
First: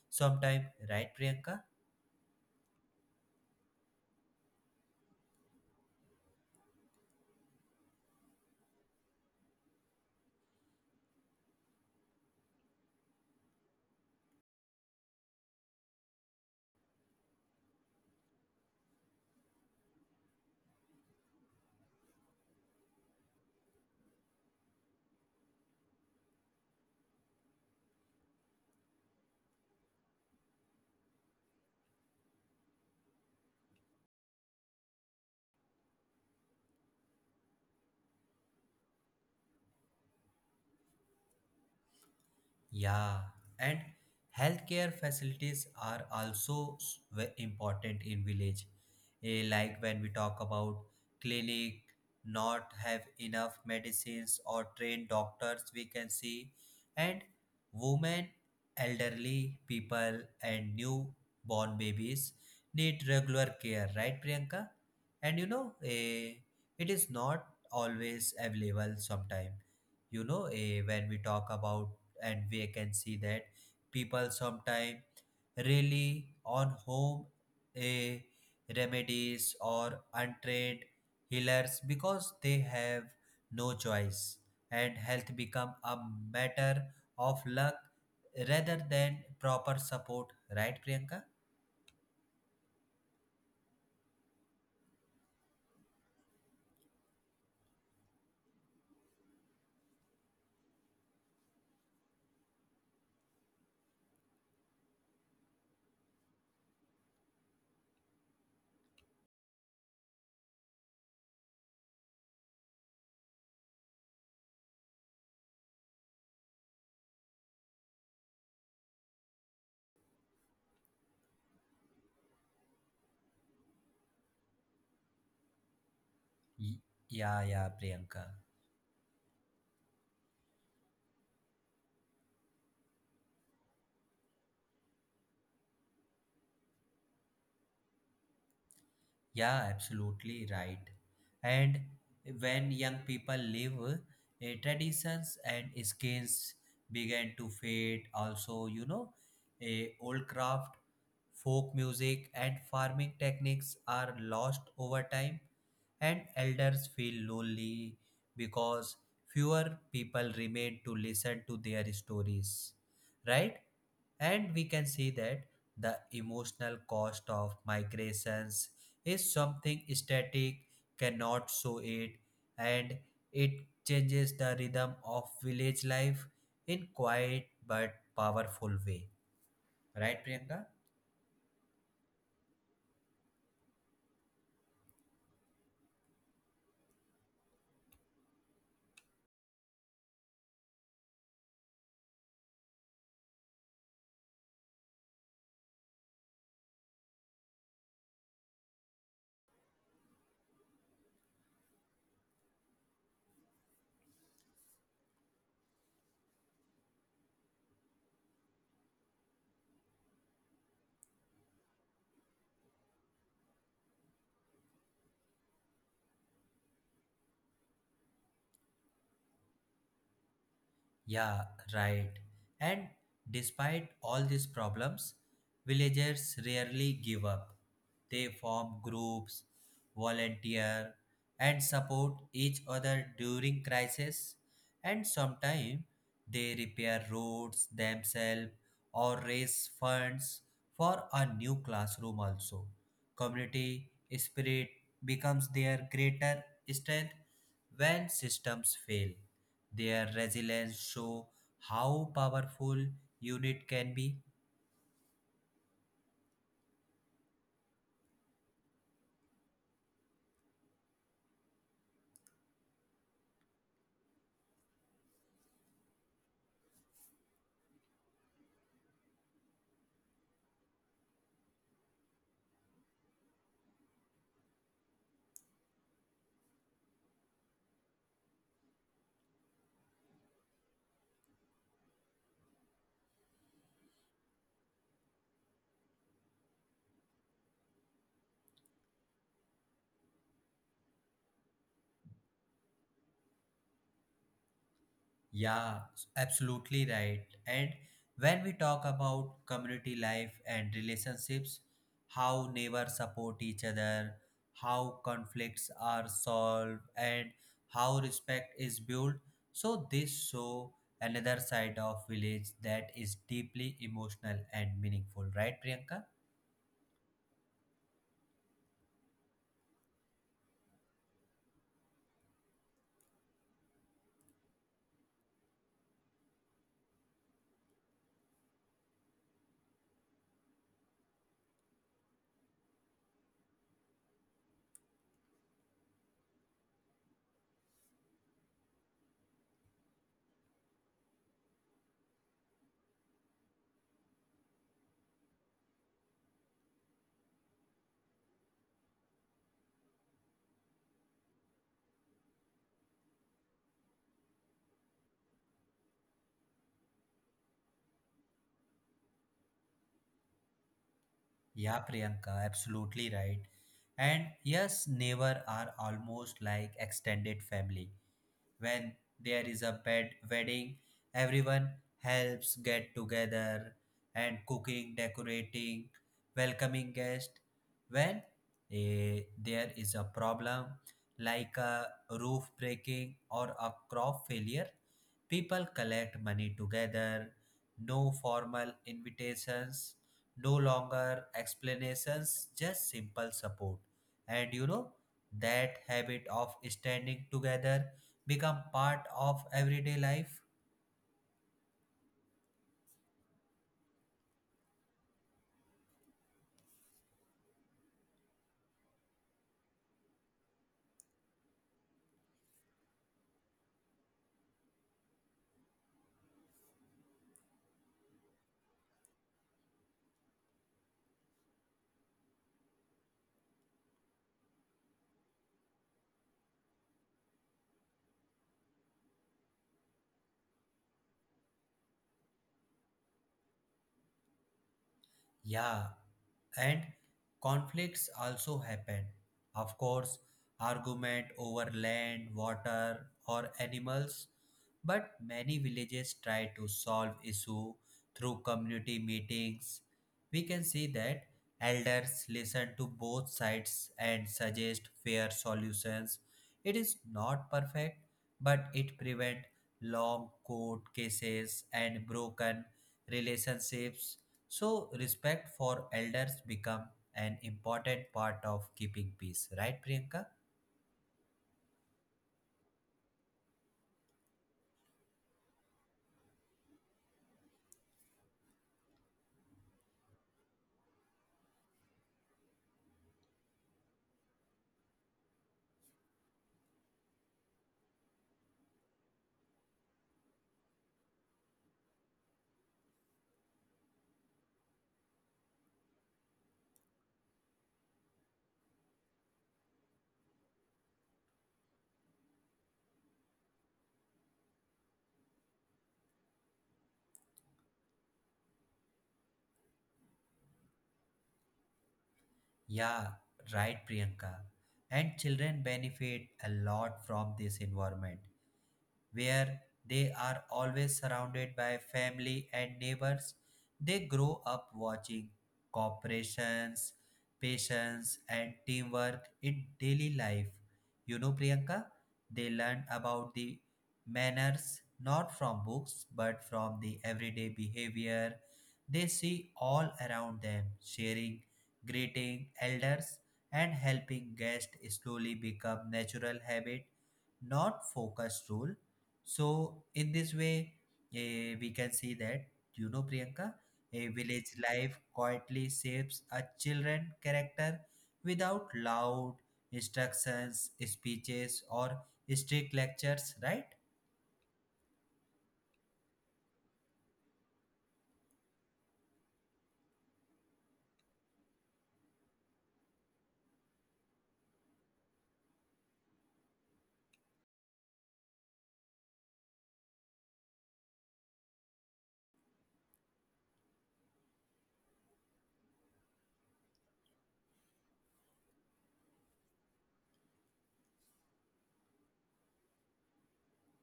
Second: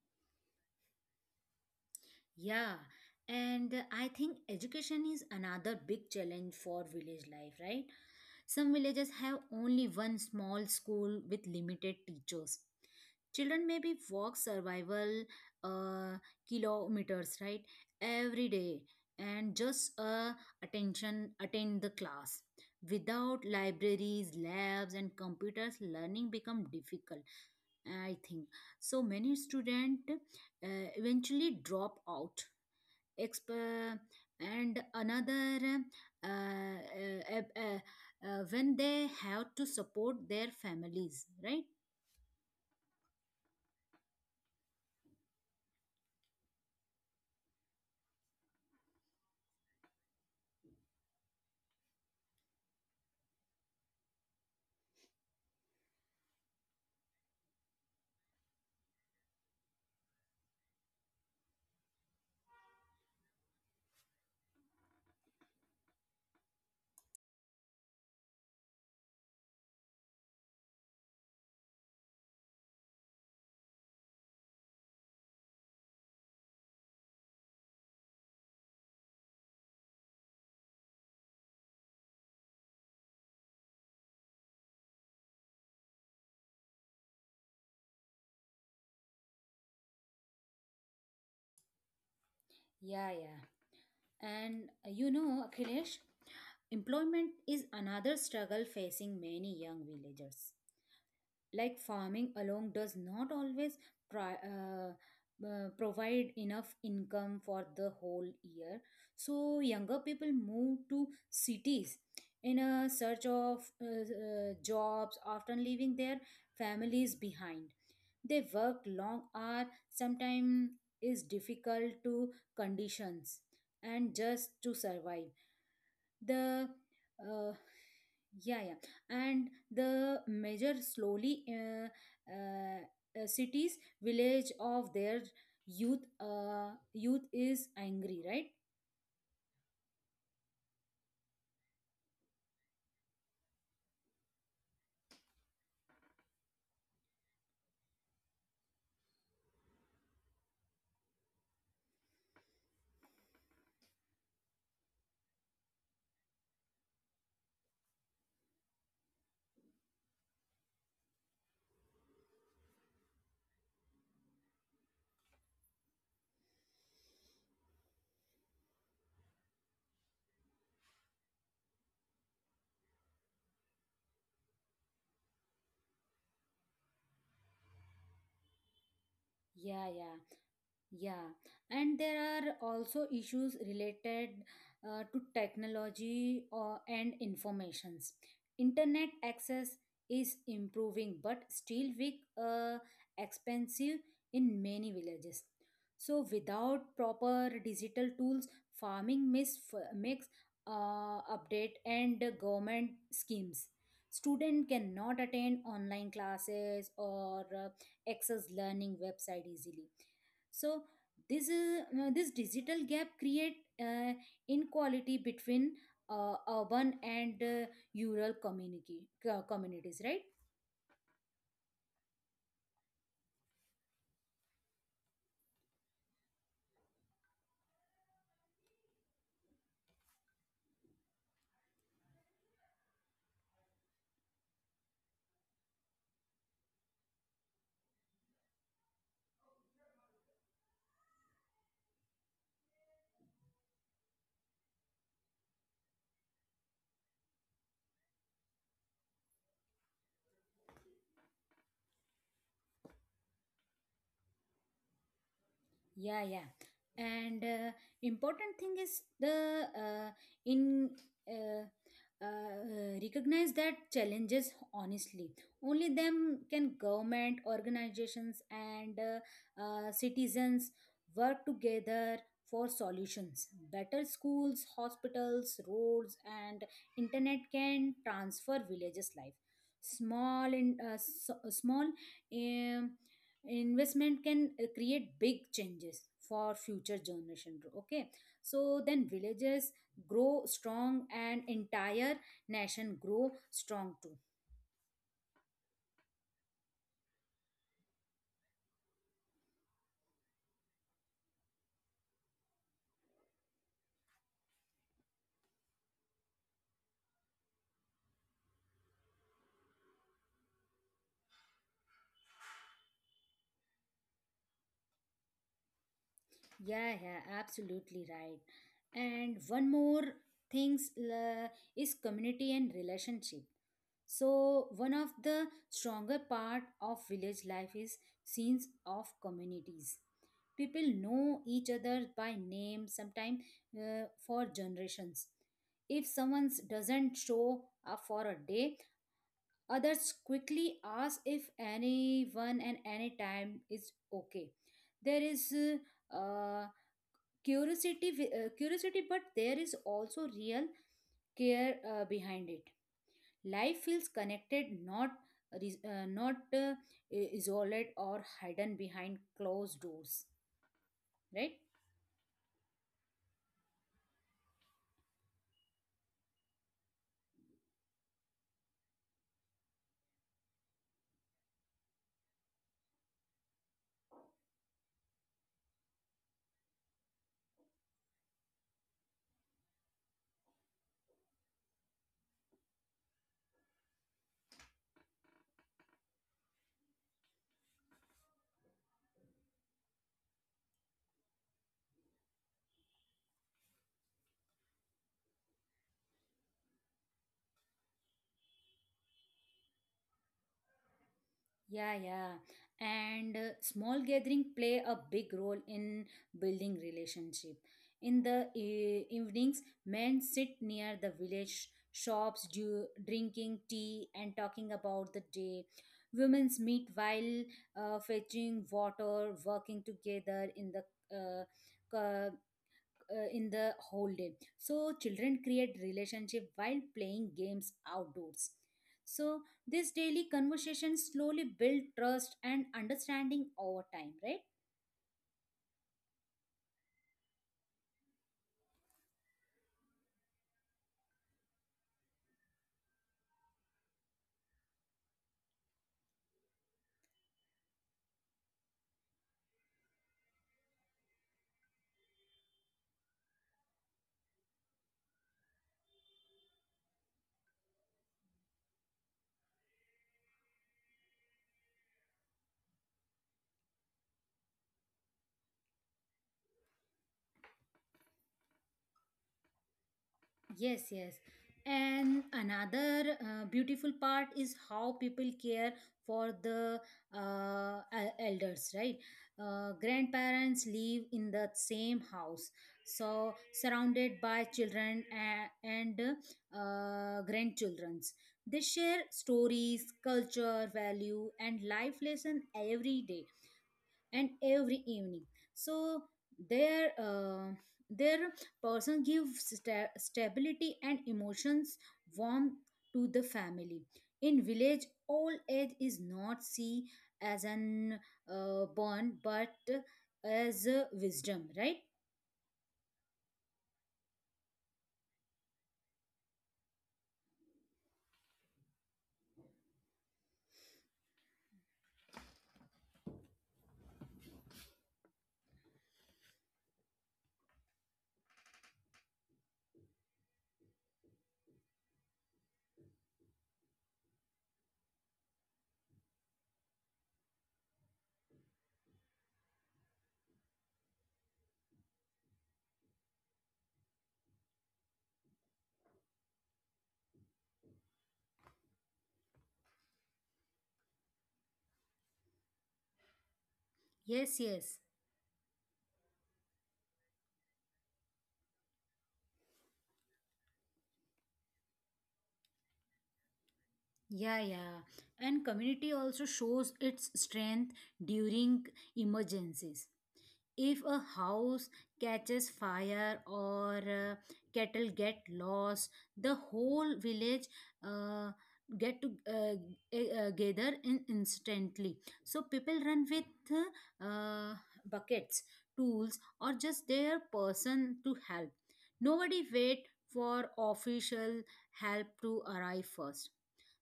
sometimes, right Priyanka?
Yeah, and I think education is another big challenge for village life, right? Some villages have only one small school with limited teachers. Children maybe walk survival uh, kilometers, right, every day, and just attention attend the class. Without libraries, labs, and computers, learning become difficult. I think so. Many students eventually drop out Exp- and another uh, uh, uh, when they have to support their families right
Yeah, and healthcare facilities are also important in village. Like when we talk about clinic not have enough medicines or trained doctors, we can see, and women, elderly people, and newborn babies need regular care, right, Priyanka? And it is not always available. Sometime, when we talk about and we can see that people sometimes rely on home eh, remedies or untrained healers because they have no choice, and health become a matter of luck rather than proper support, right Priyanka?
Yeah, yeah. and you know, Akhilesh, employment is another struggle facing many young villagers. Like farming alone does not always pri- uh, provide enough income for the whole year, so younger people move to cities in a search of jobs, often leaving their families behind. They work long hours, sometimes is difficult to conditions, and just to survive the
Y- yeah
uh,
yeah Priyanka.
yeah, yeah. And the measure slowly cities village of their youth is angry, right?
Yeah, absolutely right. And when young people leave, traditions and skills began to fade. Also, you know, old craft, folk music, and farming techniques are lost over time, and elders feel lonely because fewer people remain to listen to their stories. Right? And we can see that the emotional cost of migrations is something static cannot show it, and it changes the rhythm of village life in quiet but powerful way.
Yeah, yeah.
Right, Priyanka?
Yeah, and there are also issues related to technology or, and informations. Internet access is improving, but still weak, expensive in many villages. So without proper digital tools, makes update and government schemes. Student cannot attend online classes or access learning website easily. So this digital gap create inequality between urban and rural communities, right?
Yeah, right. And despite all these problems, villagers rarely give up. They form groups, volunteer, and support each other during crisis. And sometimes they repair roads themselves or raise funds for a new classroom also. Community spirit becomes their greater strength when systems fail. Their resilience show how powerful unit can be.
Yeah, yeah. And important thing is the in uh, recognize that challenges honestly. Only them can government, organizations, and citizens work together for solutions. Better schools, hospitals, roads, and internet can transfer villages life. Small and small um, investment can create big changes for future generation. Okay, so then villages grow strong and entire nation grow strong too.
Yeah, absolutely right. And when we talk about community life and relationships, how neighbors support each other, how conflicts are solved, and how respect is built. So this show another side of village that is deeply emotional and meaningful, right, Priyanka?
Yeah, yeah, absolutely right. And one more things is community and relationship. So one of the stronger part of village life is scenes of communities. People know each other by name, sometimes for generations. If someone doesn't show up for a day, others quickly ask if anyone and any time is okay. There is curiosity, curiosity, but there is also real care behind it. Life feels connected, not res- uh, not uh, isolated or hidden behind closed doors, right?
Yeah, Priyanka, absolutely right. And yes, neighbor are almost like extended family. When there is a bed wedding, everyone helps get together, and cooking, decorating, welcoming guests. When there is a problem like a roof breaking or a crop failure, people collect money together. No formal invitations, no longer explanations, just simple support. And you know, that habit of standing together become part of everyday life.
Yeah, yeah. And small gathering play a big role in building relationship. In the evenings, men sit near the village shops, drinking tea and talking about the day. Women meet while fetching water, working together uh, in the whole day. So children create relationship while playing games outdoors. So this daily conversation slowly build trust and understanding over time, right?
Yeah, and conflicts also happen. Of course, argument over land, water, or animals. But many villages try to solve issue through community meetings. We can see that elders listen to both sides and suggest fair solutions. It is not perfect, but it prevent long court cases and broken relationships, so respect for elders become an important part of keeping peace, right Priyanka?
Yes, yes. And another beautiful part is how people care for the elders, right? Grandparents live in the same house, so surrounded by children and grandchildrens. They share stories, culture, value, and life lesson every day and every evening. So their uh, their person gives stability and emotions warmth to the family. In village, old age is not seen as an burn but as a wisdom, right?
Yeah, right Priyanka. And children benefit a lot from this environment, where they are always surrounded by family and neighbors. They grow up watching corporations, patience, and teamwork in daily life. You know, Priyanka, they learn about the manners not from books but from the everyday behavior they see all around them. Sharing, greeting elders, and helping guests slowly become natural habit, not focused rule. So in this way, we can see that, you know Priyanka, a
Yes,
village
yes.
life quietly shapes a children character without loud instructions, speeches, or strict lectures, right?
Yeah, yeah. And community also shows its strength during emergencies. If a house catches fire or cattle get lost, the whole village uh, get to uh, gather in instantly. So people run with uh, buckets, tools, or just their person to help. Nobody wait for official help to arrive first.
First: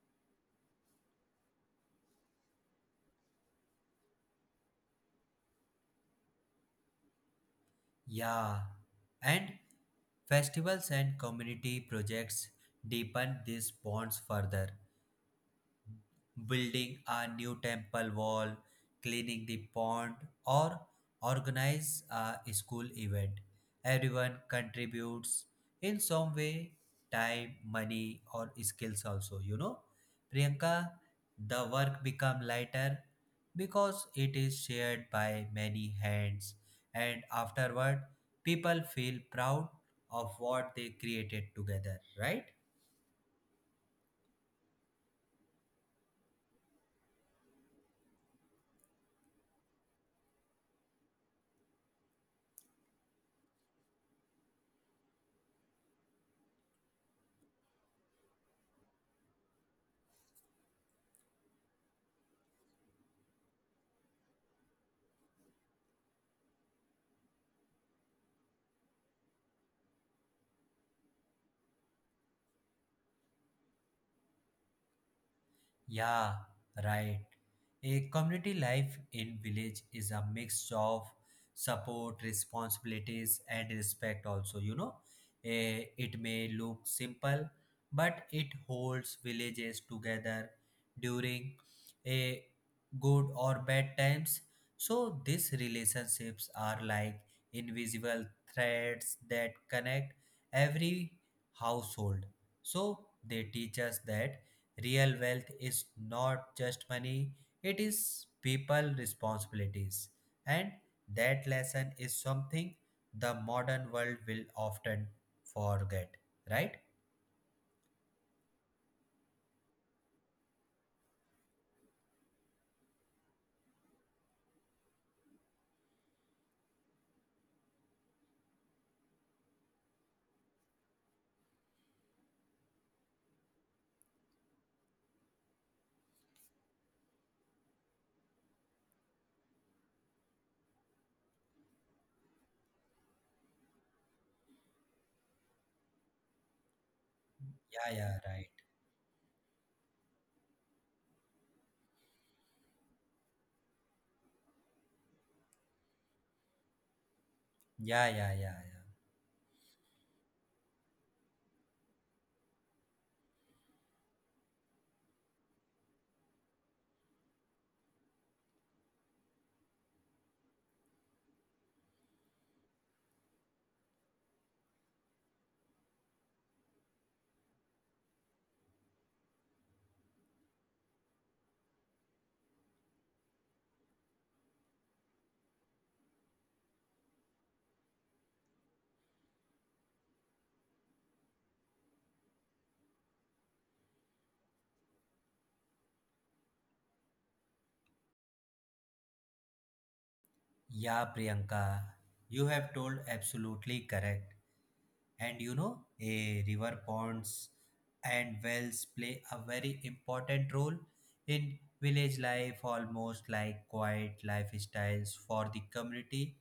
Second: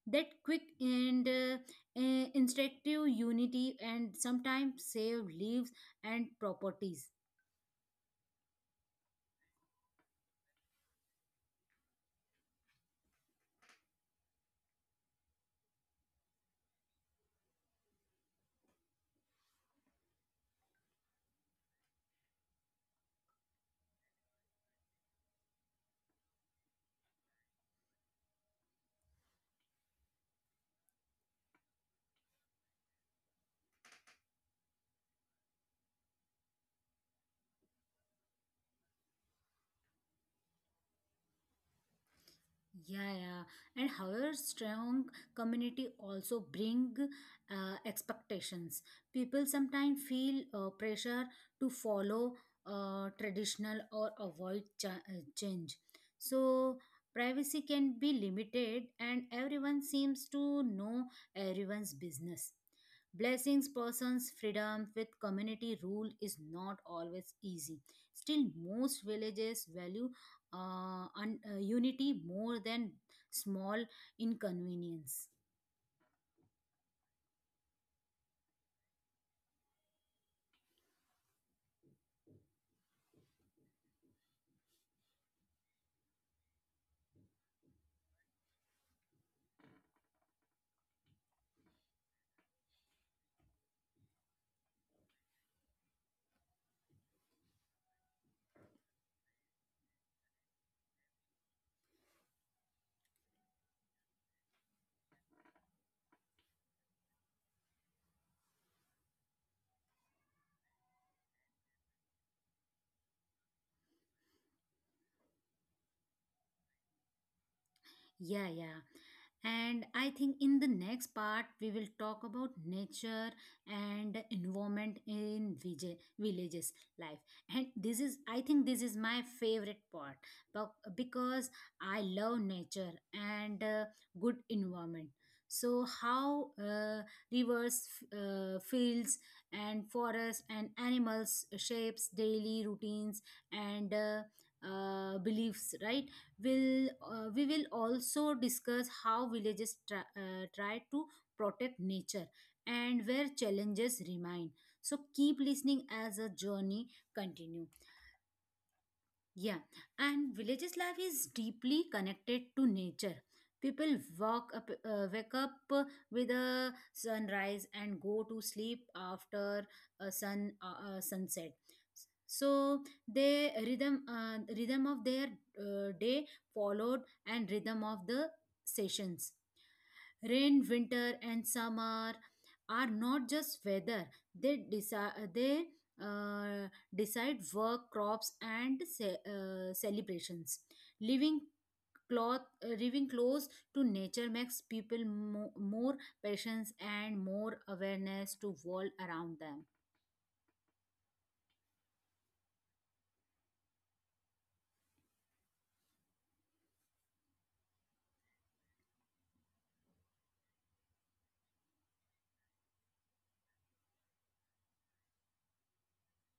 That quick and instinctive unity and sometimes save lives and properties.
Yeah, and festivals and community projects deepen these bonds further. Building a new temple wall, cleaning the pond, or organize a school event. Everyone contributes in some way: time, money, or skills also, you know. Priyanka, the work become lighter because it is shared by many hands, and afterward people feel proud of what they created together, right?
Yeah, yeah. And however, strong community also bring expectations. People sometimes feel pressure to follow traditional or avoid change. So privacy can be limited, and everyone seems to know everyone's business. Blessings person's freedom with community rule is not always easy. Still, most villages value unity more than small inconvenience.
Yeah, right. A community life in village is a mix of support, responsibilities, and respect also, you know. It may look simple, but it holds villages together during a good or bad times. So these relationships are like invisible threads that connect every household. So they teach us that real wealth is not just money, it is people responsibilities. And that lesson is something the modern world will often forget, right?
Yeah, yeah. And I think in the next part, we will talk about nature and environment in villages life. And this is, I think, this is my favorite part, but because I love nature and good environment. So how rivers, fields, and forests and animals shapes daily routines and beliefs, right? Will we will
Yeah, yeah,
also
right.
discuss how villages try to protect nature and where challenges remain. So keep listening as a journey continue.
Yeah, yeah, yeah, yeah.
Yeah, and villages life is deeply connected to nature. People wake up with a sunrise and go to sleep after a sunset. So the rhythm of their day followed and rhythm of the sessions. Rain, winter, and summer are not just weather, they, uh, decide work, crops, and celebrations. Living cloth living close to nature makes people more patient and more awareness to world around them.
Yeah, Priyanka, you have told absolutely correct. And you know, a river ponds and wells play a very important role in village life, almost like quiet lifestyles for the community.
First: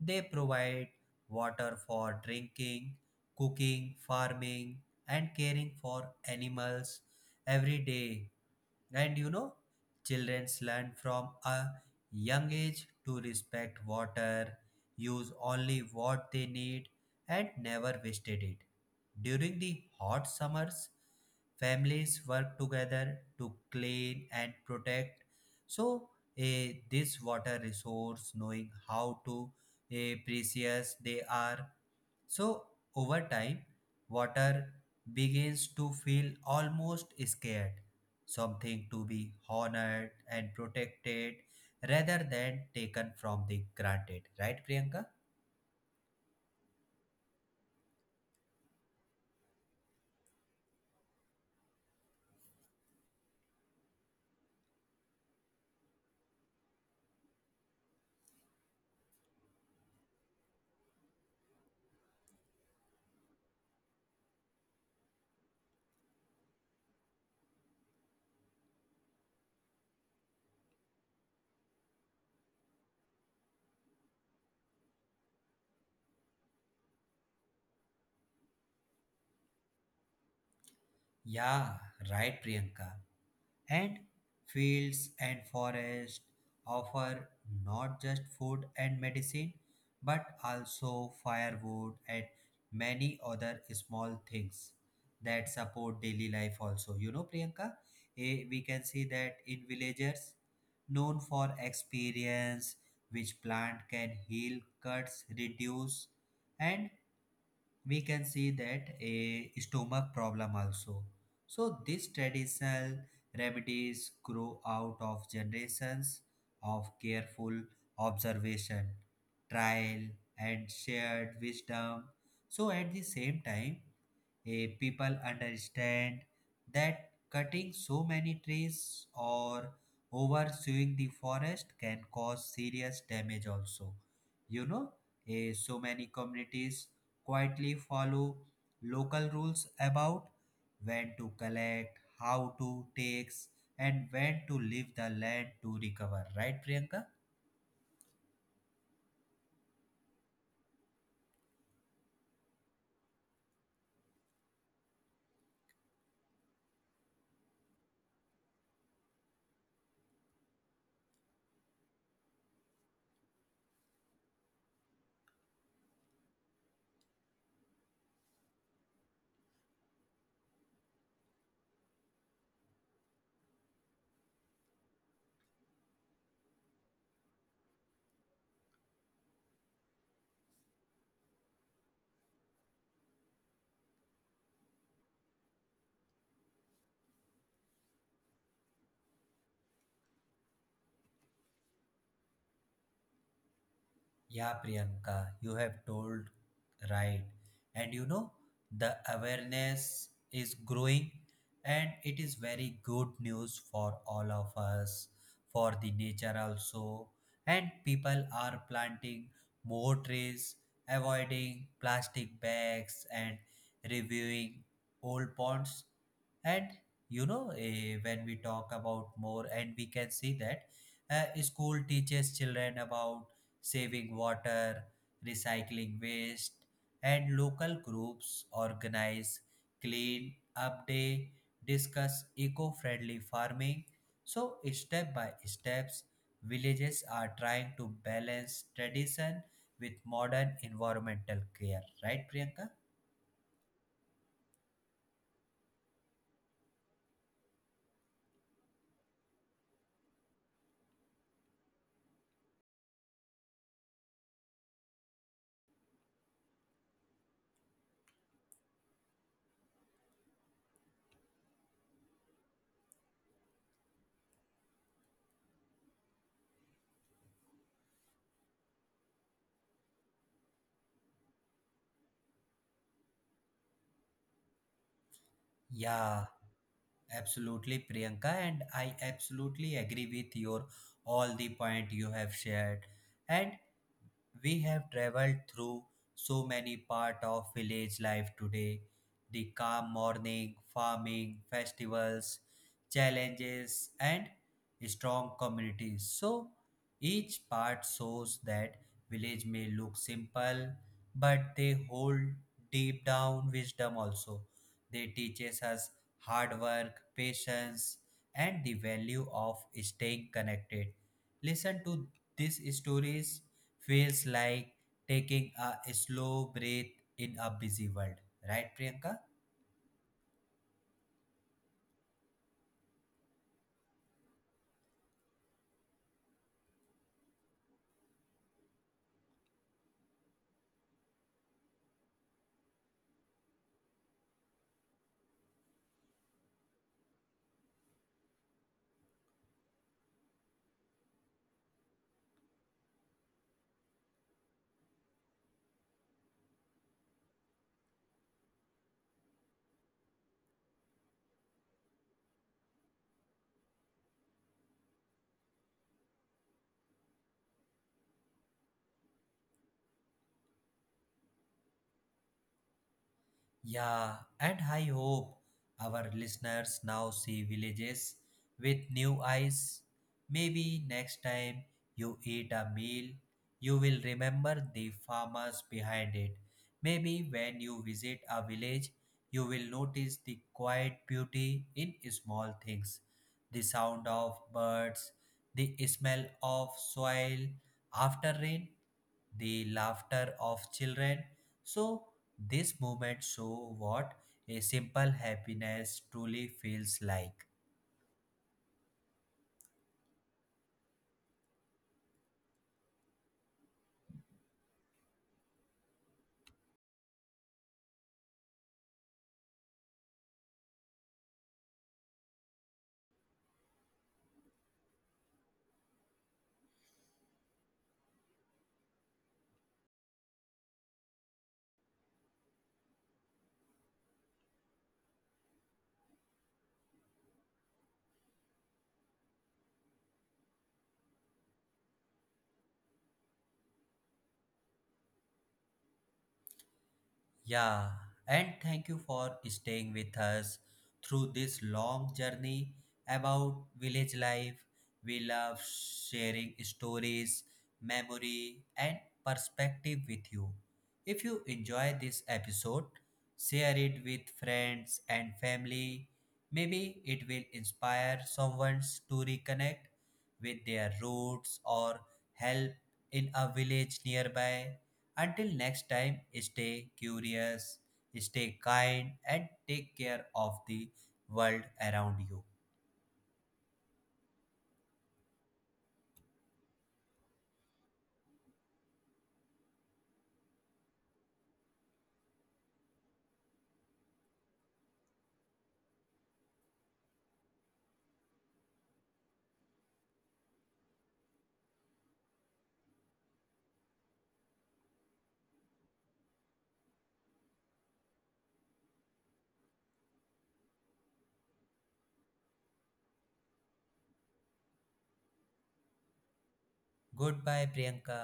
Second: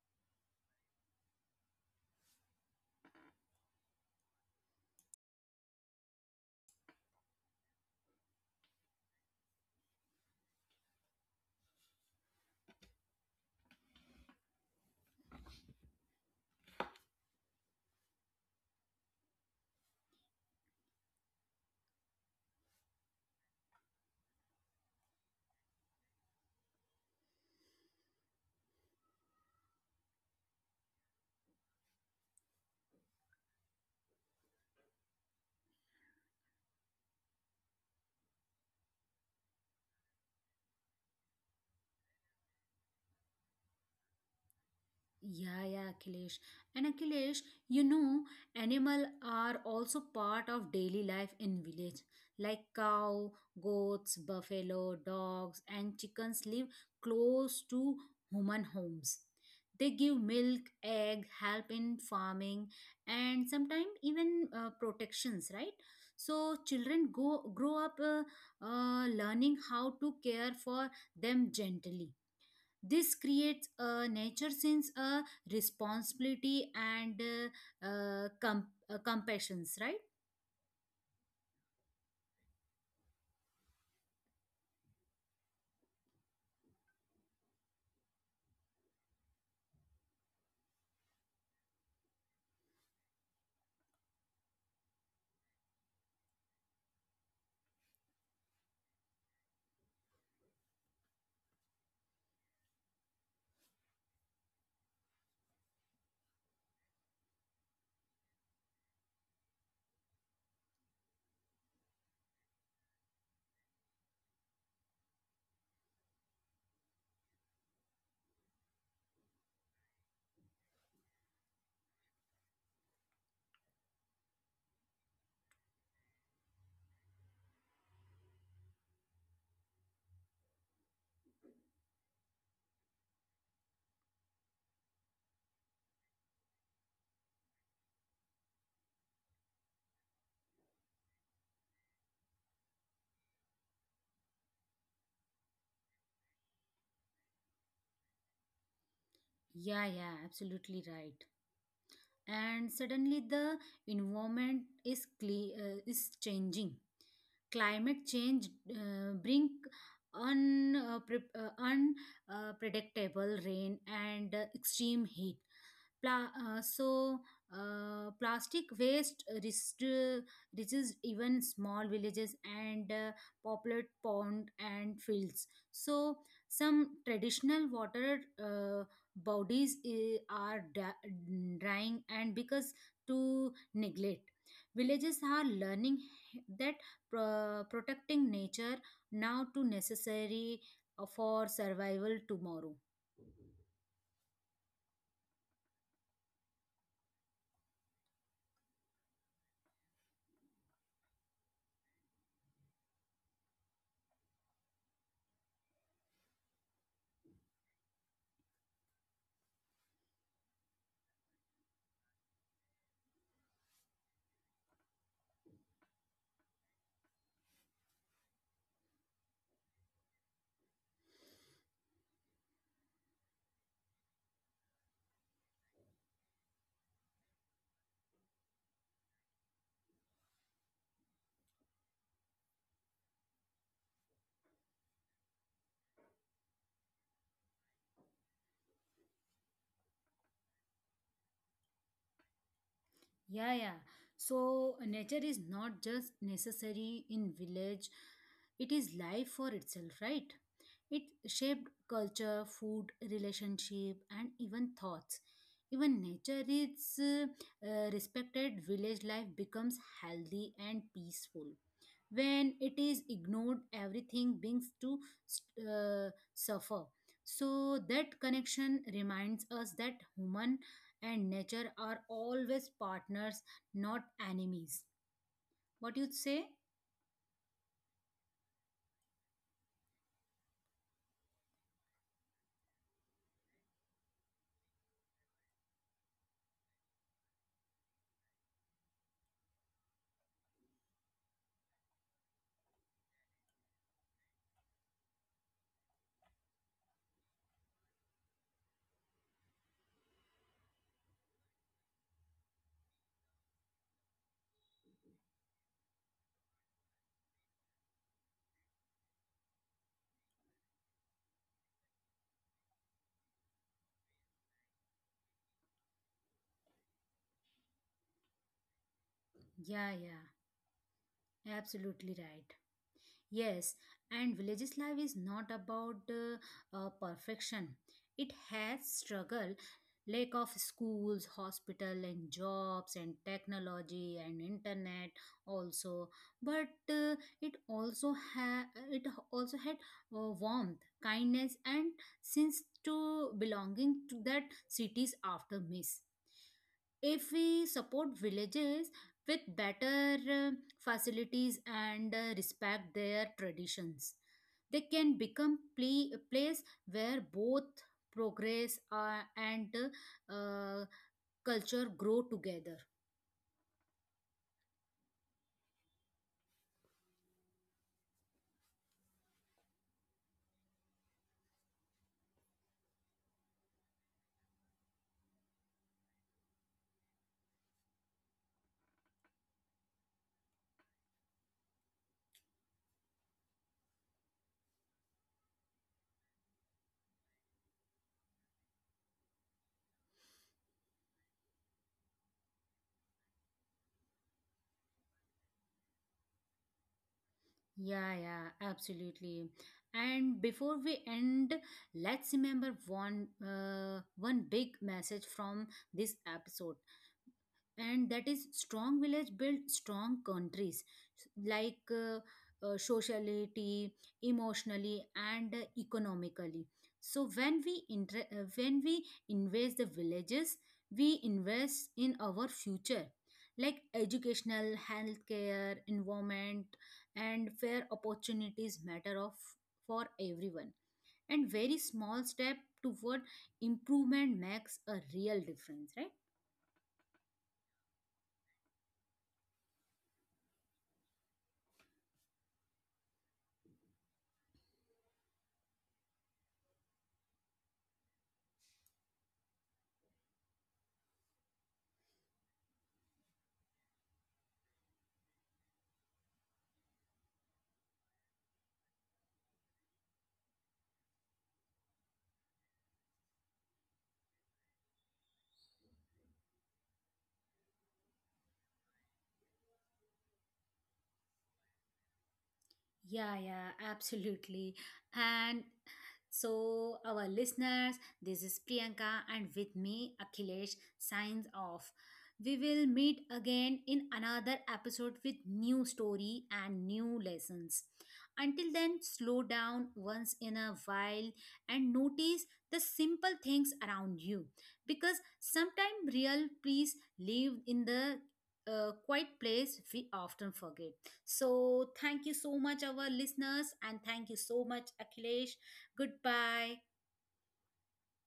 They provide water for drinking, cooking, farming, and caring for animals every day. And you know, childrens learn from a young age to respect water, use only what they need, and never wasted it. During the hot summers, families work together to clean and protect. So, this water resource, knowing how to precious they are, so, over time, water begins to feel almost scared, something to be honored and protected rather than taken from the granted. Right, Priyanka?
Yeah, yeah, Akhilesh. And Akhilesh, you know, animal are also part of daily life in village. Like cow, goats, buffalo, dogs, and chickens live close to human homes. They give milk, egg, help in farming, and sometimes even protections, right? So children go grow up learning how to care for them gently. This creates a nature sense a responsibility and compassions, right?
Yeah, right, Priyanka. And fields and forests offer not just food and medicine, but also firewood and many other small things that support daily life also. You know, Priyanka, we can see that in villagers known for experience, which plant can heal cuts, reduce, and we can see that a stomach problem also. So these traditional remedies grow out of generations of careful observation, trial, and shared wisdom. So at the same time, people understand that cutting so many trees or oversewing the forest can cause serious damage also. You know, so many communities quietly follow local rules about when to collect, how to take, and when to leave the land to recover. Right, Priyanka?
Yeah, yeah, absolutely right. And suddenly the environment is is changing. Climate change bring unpredictable rain and extreme heat. So plastic waste reaches even small villages and populated pond and fields. So some traditional water bodies eh, are drying, and because to neglect, villages are learning that protecting nature now to necessary for survival tomorrow.
Yeah, Priyanka, you have told right. And you know, the awareness is growing, and it is very good news for all of us, for the nature also. And people are planting more trees, avoiding plastic bags, and reviewing old ponds. And you know, when we talk about more, and we can see that school teaches children about saving water, recycling waste, and local groups organize clean up day, discuss eco-friendly farming. So step by steps, villages are trying to balance tradition with modern environmental care, right Priyanka?
Yeah, yeah. So nature is not just necessary in village, it is life for itself, right? It shaped culture, food, relationship, and even thoughts. Even nature is respected, village life becomes healthy and peaceful. When it is ignored, everything begins to suffer. So that connection reminds us that human and nature are always partners, not enemies. What you
Yeah,
say?
absolutely Priyanka, and I absolutely agree with your all the point you have shared. And we have traveled through so many parts of village life today: the calm morning, farming, festivals, challenges, and strong communities. So each part shows that village may look simple, but they hold deep down wisdom also. They teaches us hard work, patience, and the value of staying connected. Listen to these stories feels like taking a slow breath in a busy world. Right, Priyanka?
Yeah, yeah, absolutely right. Yes, and villages life is not about perfection. It has struggle, lack of schools, hospital, and jobs, and technology, and internet also. But it also ha- it also had warmth, kindness, and sense to belonging to that cities after miss. If we support villages with better facilities and respect their traditions, they can become a place where both progress and uh, culture grow together.
Yeah, and I hope our listeners now see villages with new eyes. Maybe next time you eat a meal, you will remember the farmers behind it. Maybe when you visit a village, you will notice the quiet beauty in small things: the sound of birds, the smell of soil after rain, the laughter of children. So this moment show what a simple happiness truly feels like.
Yeah, yeah, absolutely. And before we end, let's remember one big message from this episode, and that is strong village build strong countries. Like socially, emotionally, and economically. So when we when we invest the villages, we invest in our future. Like educational, healthcare, environment, and fair opportunities matter of for everyone. And very small step toward improvement makes a real difference, right?
Yeah, and thank you for staying with us through this long journey about village life. We love sharing stories, memory, and perspective with you. If you enjoy this episode, share it with friends and family. Maybe it will inspire someone to reconnect with their roots or help in a village nearby. Until next time, stay curious, stay kind, and take care of the world around you.
Yeah, yeah, absolutely. And so, our listeners, this is Priyanka, and with me, Akhilesh, signs off. We will meet again in another episode with new story and new lessons. Until then, slow down once in a while and notice the simple things around you, because sometimes real peace live in the quiet place we often forget. So, thank you so much, our listeners, and thank you so much, Akhilesh. Goodbye.
Goodbye, Priyanka.